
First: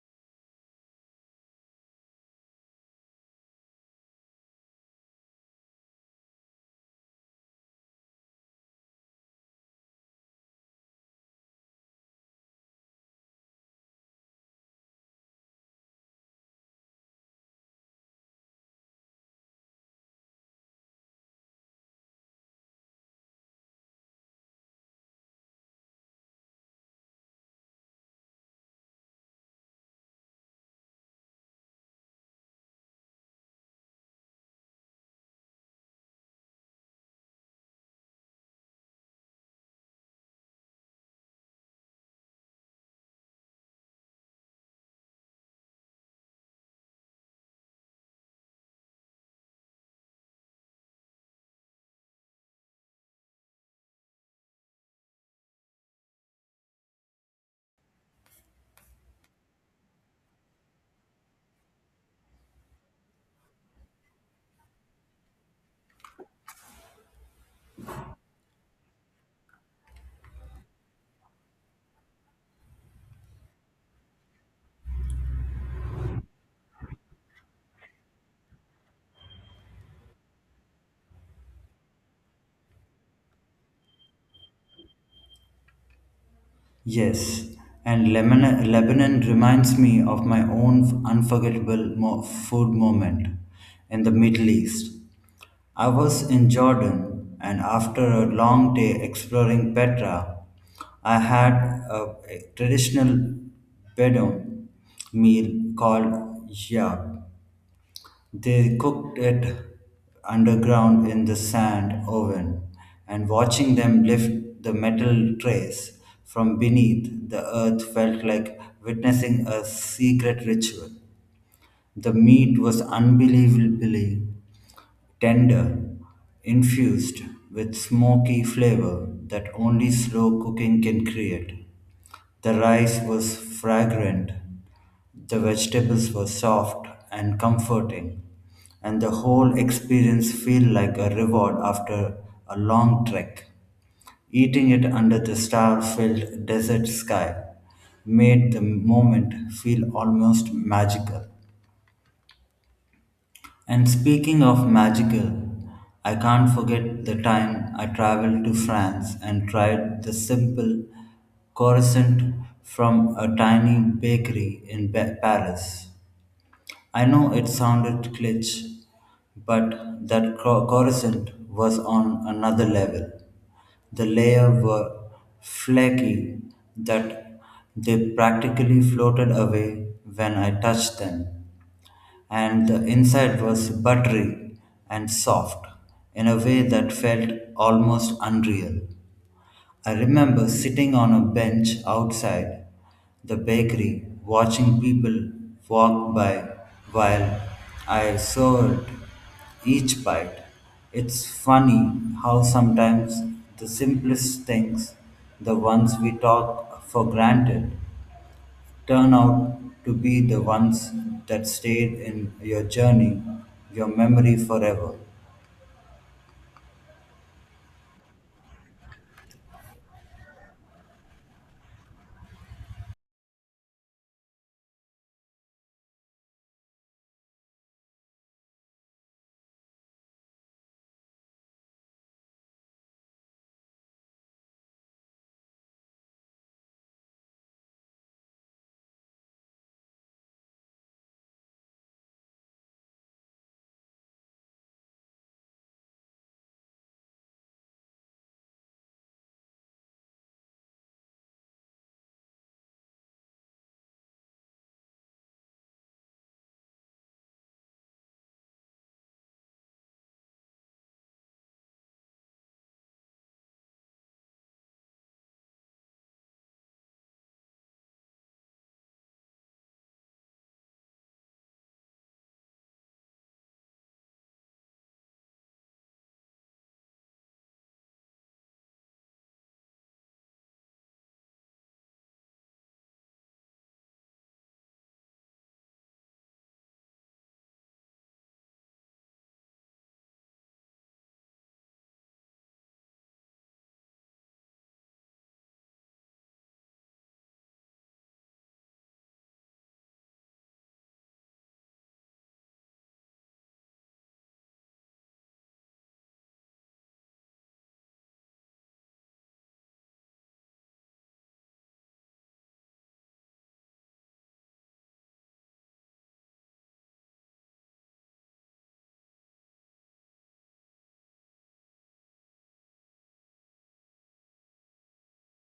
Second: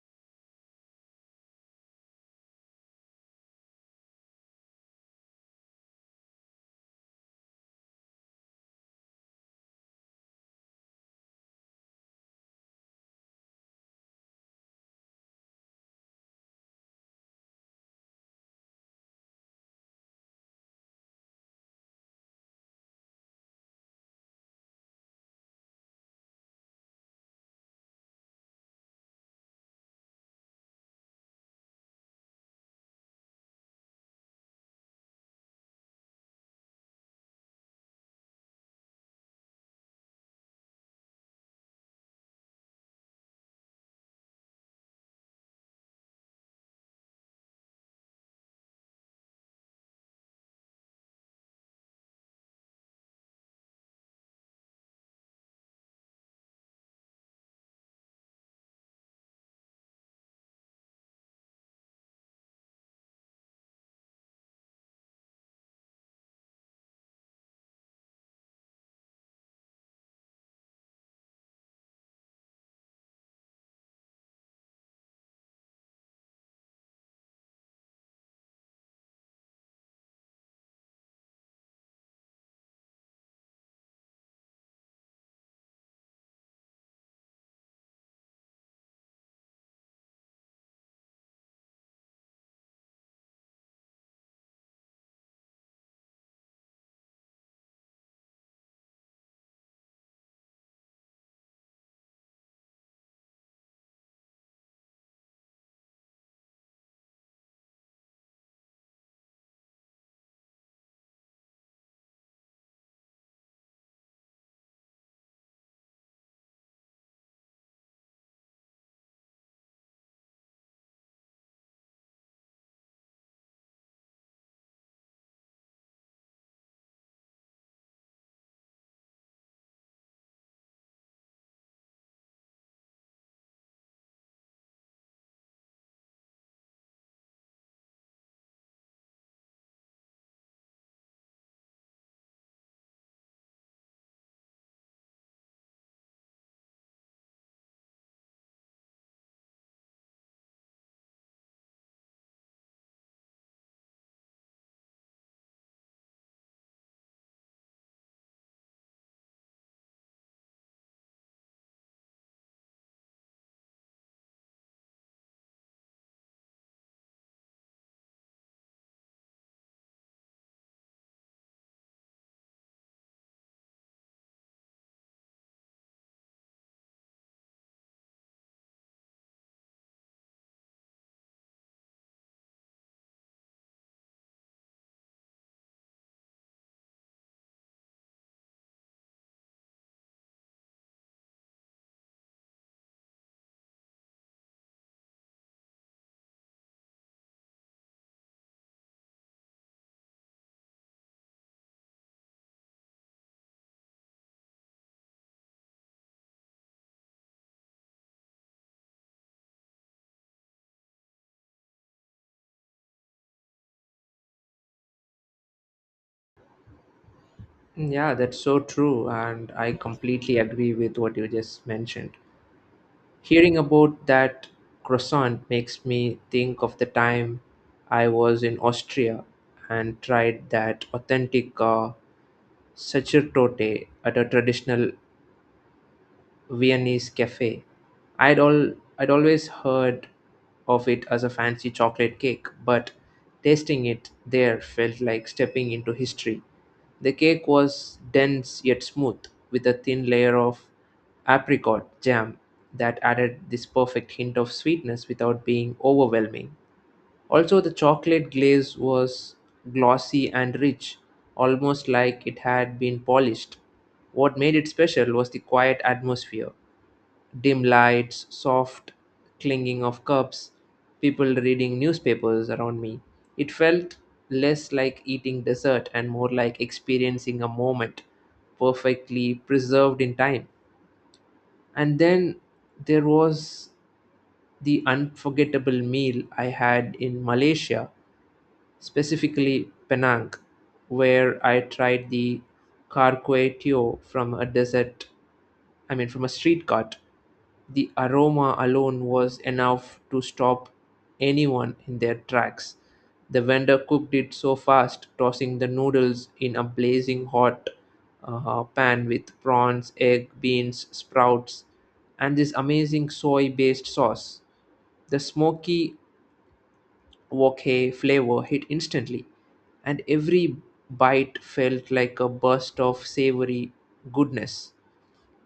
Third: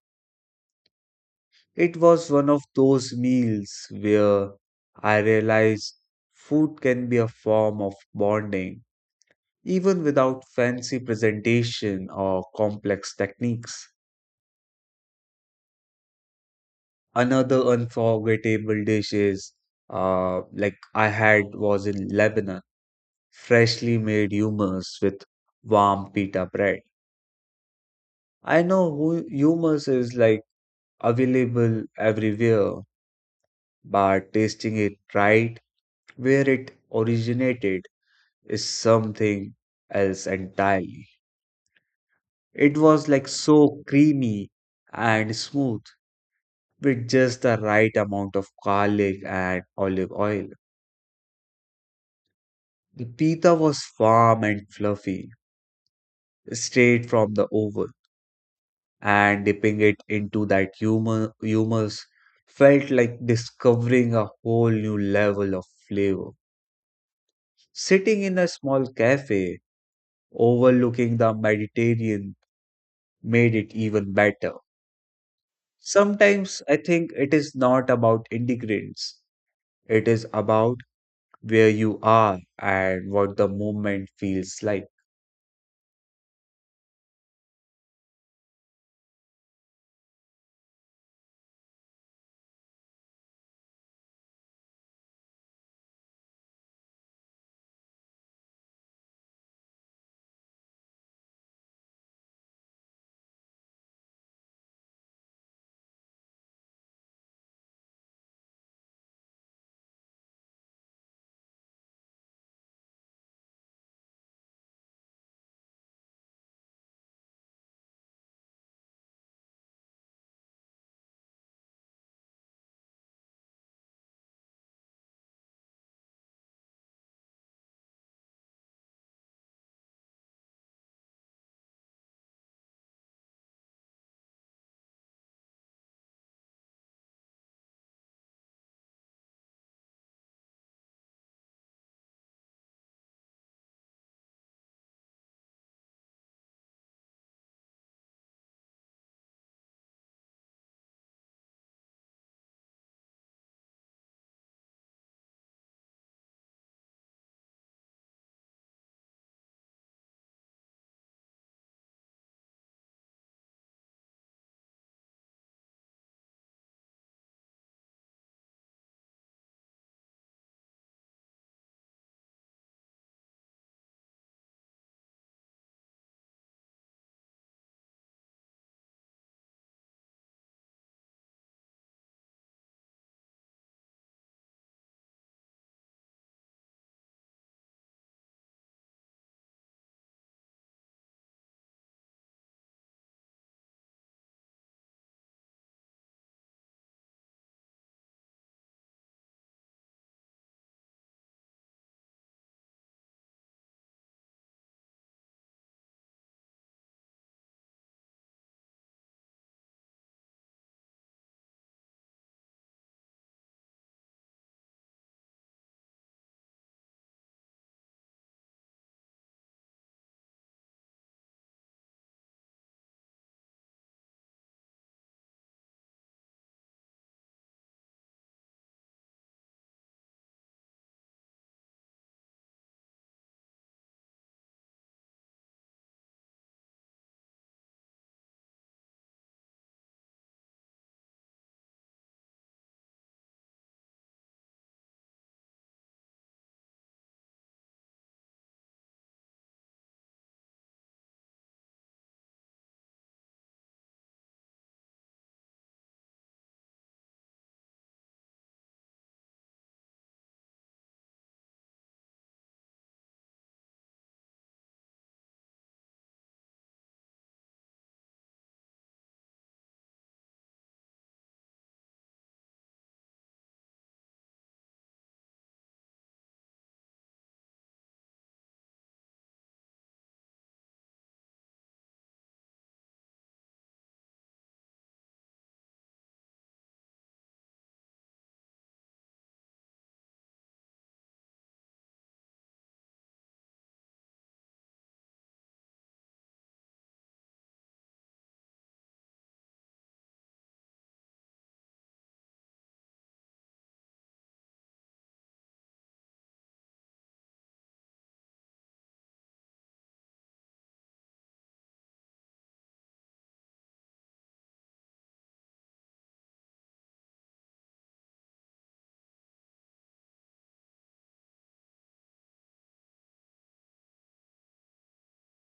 Speaker 2: It was one of those meals where I realized food can be a form of bonding, even without fancy presentation or complex techniques. Another unforgettable dish is like I had was in Lebanon, freshly made hummus with warm pita bread. I know hummus is like available everywhere, but tasting it right where it originated is something else entirely. It was like so creamy and smooth with just the right amount of garlic and olive oil. The pita was warm and fluffy, straight from the oven, and dipping it into that humus felt like discovering a whole new level of flavor. Sitting in a small cafe overlooking the Mediterranean made it even better. Sometimes I think it is not about ingredients, it is about where you are and what the moment feels like.
Speaker 3: Yes, and Lebanon reminds me of my own unforgettable food moment in the Middle East. I was in Jordan, and after a long day exploring Petra, I had a traditional Bedouin meal called yab. They cooked it underground in the sand oven, and watching them lift the metal trays from beneath the earth felt like witnessing a secret ritual. The meat was unbelievably tender, infused with smoky flavor that only slow cooking can create. The rice was fragrant, the vegetables were soft and comforting, and the whole experience felt like a reward after a long trek. Eating it under the star filled desert sky made the moment feel almost magical. And speaking of magical, I can't forget the time I traveled to France and tried the simple croissant from a tiny bakery in Paris. I know it sounded cliché, but that croissant was on another level. The layers were flaky that they practically floated away when I touched them, and the inside was buttery and soft in a way that felt almost unreal. I remember sitting on a bench outside the bakery watching people walk by while I sawed each bite. It's funny how sometimes the simplest things, the ones we talk for granted, turn out to be the ones that stayed in your journey, your memory forever.
Speaker 1: Yeah, that's so true. And I completely agree with what you just mentioned. Hearing about that croissant makes me think of the time I was in Austria and tried that authentic sacerdote at a traditional Viennese cafe. I'd all I'd always heard of it as a fancy chocolate cake, but tasting it there felt like stepping into history. The cake was dense yet smooth, with a thin layer of apricot jam that added this perfect hint of sweetness without being overwhelming. Also, the chocolate glaze was glossy and rich, almost like it had been polished. What made it special was the quiet atmosphere: dim lights, soft clinking of cups, people reading newspapers around me. It felt less like eating dessert and more like experiencing a moment perfectly preserved in time. And then there was the unforgettable meal I had in Malaysia, specifically Penang, where I tried the Kar Kway Teow from a dessert, I mean, from a street cart. The aroma alone was enough to stop anyone in their tracks. The vendor cooked it so fast, tossing the noodles in a blazing hot pan with prawns, egg, beans, sprouts, and this amazing soy based sauce. The smoky wok hei flavor hit instantly, and every bite felt like a burst of savory goodness.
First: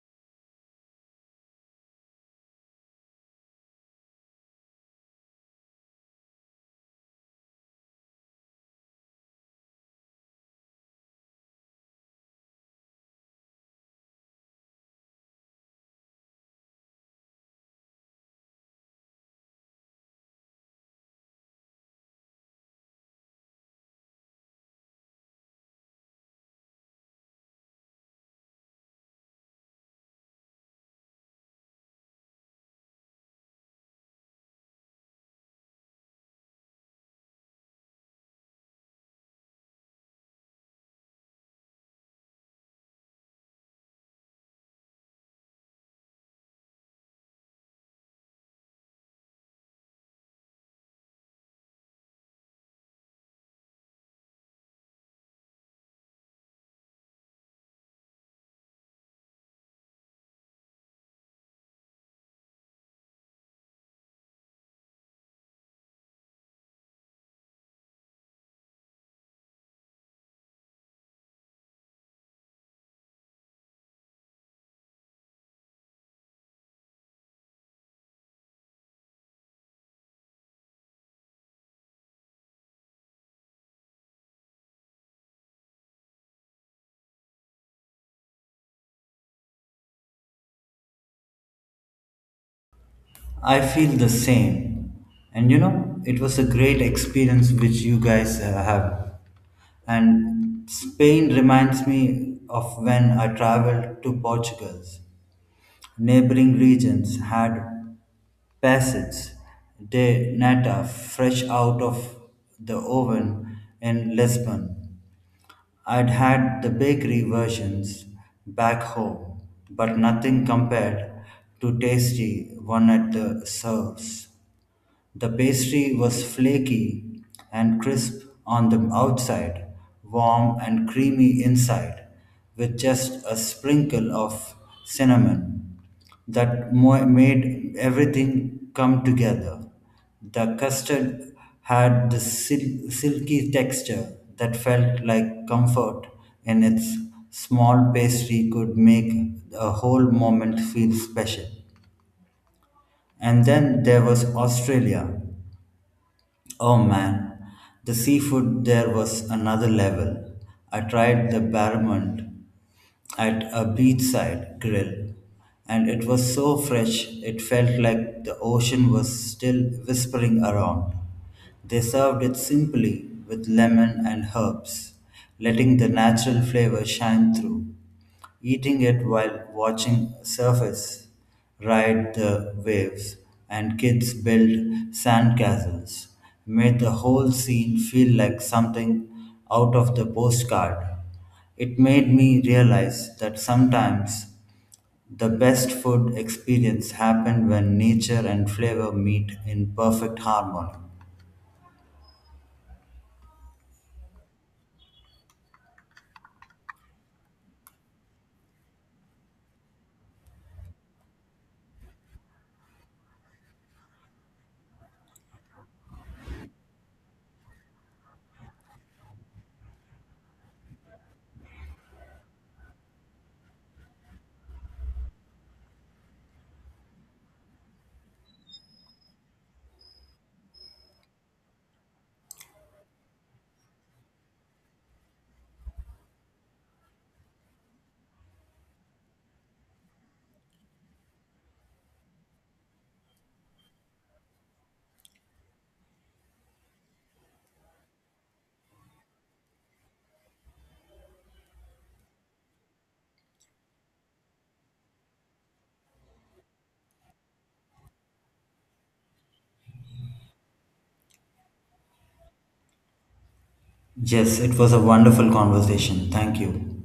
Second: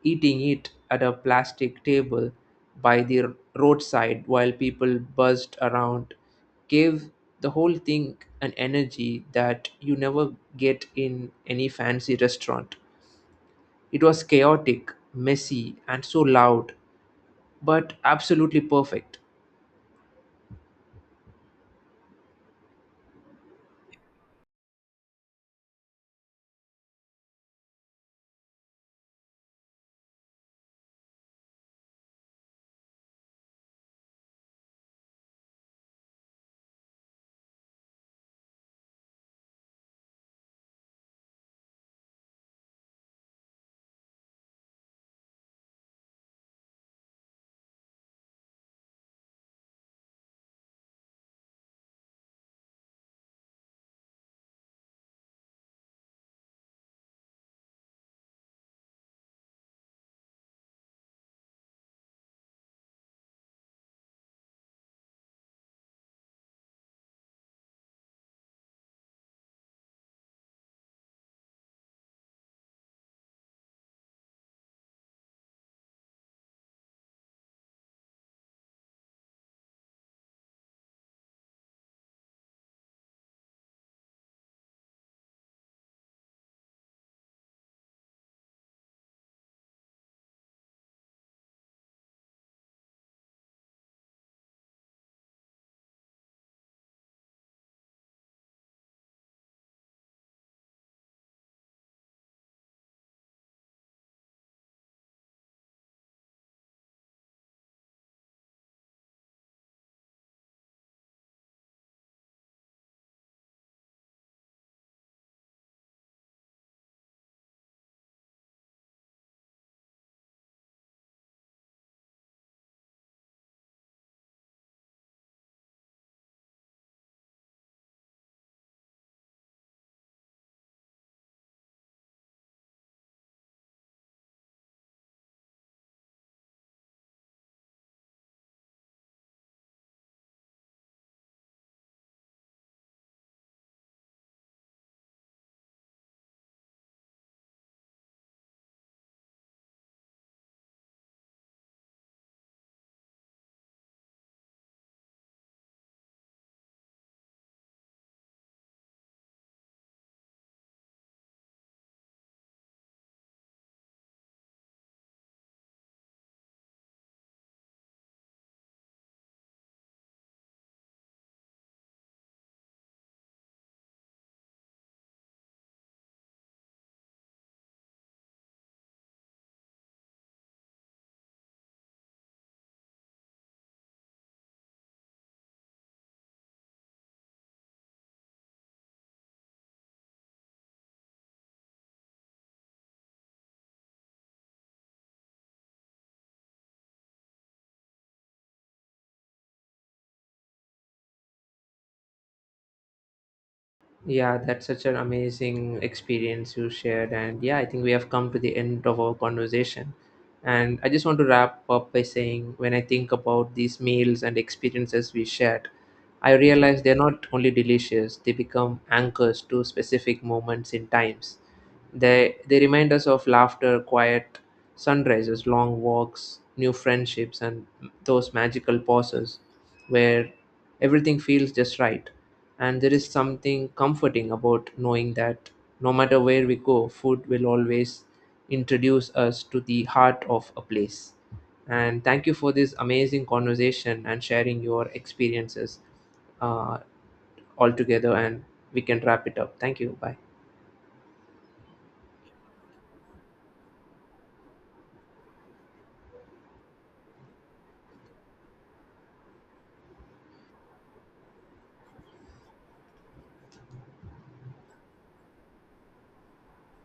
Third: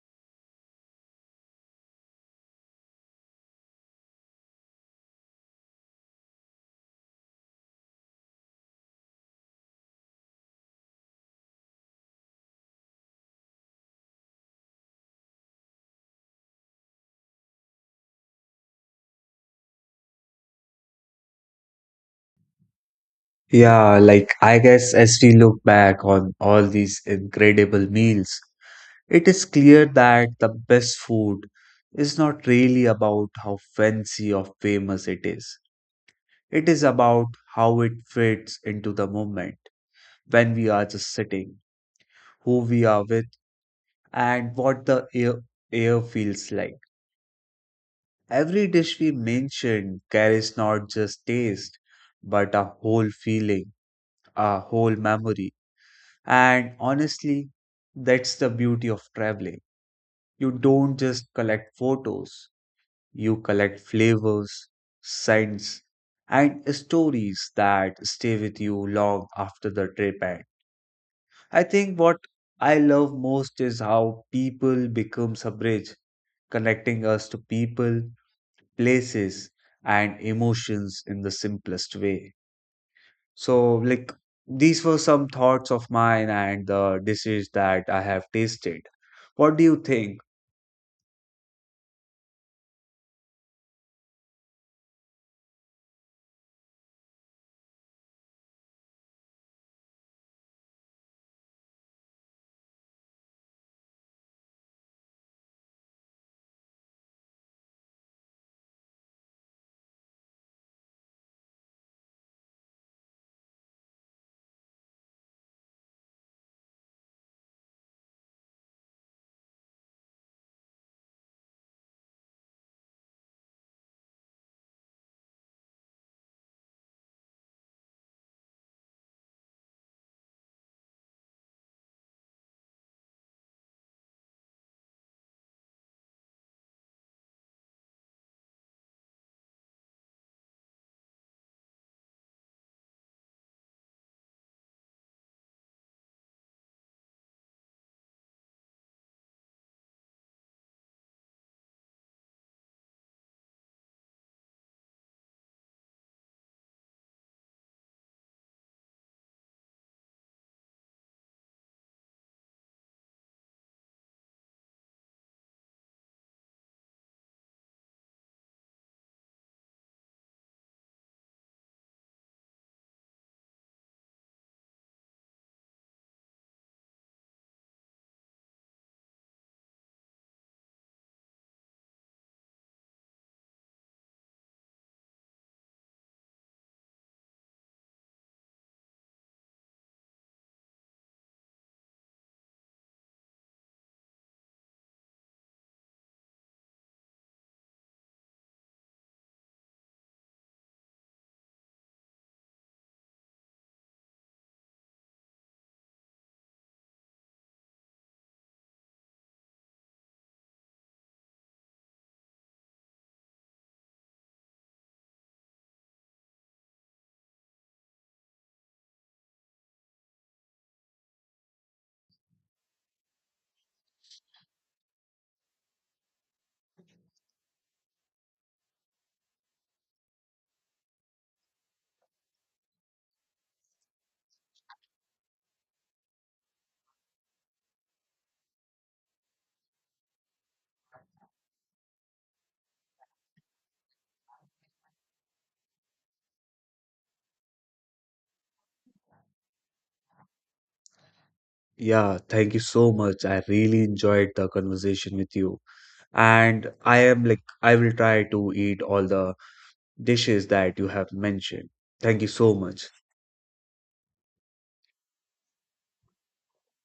Speaker 1: Eating it at a plastic table by the roadside while people buzzed around gave the whole thing an energy that you never get in any fancy restaurant. It was chaotic, messy, and so loud, but absolutely perfect.
Speaker 2: Yeah, like I guess as we look back on all these incredible meals, it is clear that the best food is not really about how fancy or famous it is. It is about how it fits into the moment when we are just sitting, who we are with, and what the air feels like. Every dish we mention carries not just taste, but a whole feeling, a whole memory. And honestly, that's the beauty of traveling. You don't just collect photos, you collect flavors, scents, and stories that stay with you long after the trip ends. I think what I love most is how people becomes a bridge, connecting us to people, places, and emotions in the simplest way. So, like, these were some thoughts of mine and the dishes that I have tasted. What do you think?
Speaker 3: I feel the same. And you know, it was a great experience which you guys have. And Spain reminds me of when I traveled to Portugal. Neighboring regions had passage de nata fresh out of the oven in Lisbon. I'd had the bakery versions back home, but nothing compared to tasty one at the serves. The pastry was flaky and crisp on the outside, warm and creamy inside, with just a sprinkle of cinnamon that made everything come together. The custard had the silky texture that felt like comfort in its small pastry could make a whole moment feel special. And then there was Australia. Oh man, the seafood there was another level. I tried the barramundi at a beachside grill, and it was so fresh it felt like the ocean was still whispering around. They served it simply with lemon and herbs, letting the natural flavor shine through. Eating it while watching surface ride the waves and kids build sandcastles made the whole scene feel like something out of the postcard. It made me realize that sometimes the best food experience happen when nature and flavor meet in perfect harmony.
Speaker 1: Yeah, that's such an amazing experience you shared. And yeah, I think we have come to the end of our conversation. And I just want to wrap up by saying when I think about these meals and experiences we shared, I realize they're not only delicious, they become anchors to specific moments in times. They remind us of laughter, quiet sunrises, long walks, new friendships, and those magical pauses where everything feels just right. And there is something comforting about knowing that no matter where we go, food will always introduce us to the heart of a place. And thank you for this amazing conversation and sharing your experiences uh, all together. And we can wrap it up. Thank you. Bye.
Speaker 2: Yeah, thank you so much. I really enjoyed the conversation with you. And I am like, I will try to eat all the dishes that you have mentioned. Thank you so much.
Speaker 3: Yes, it was a wonderful conversation. Thank you.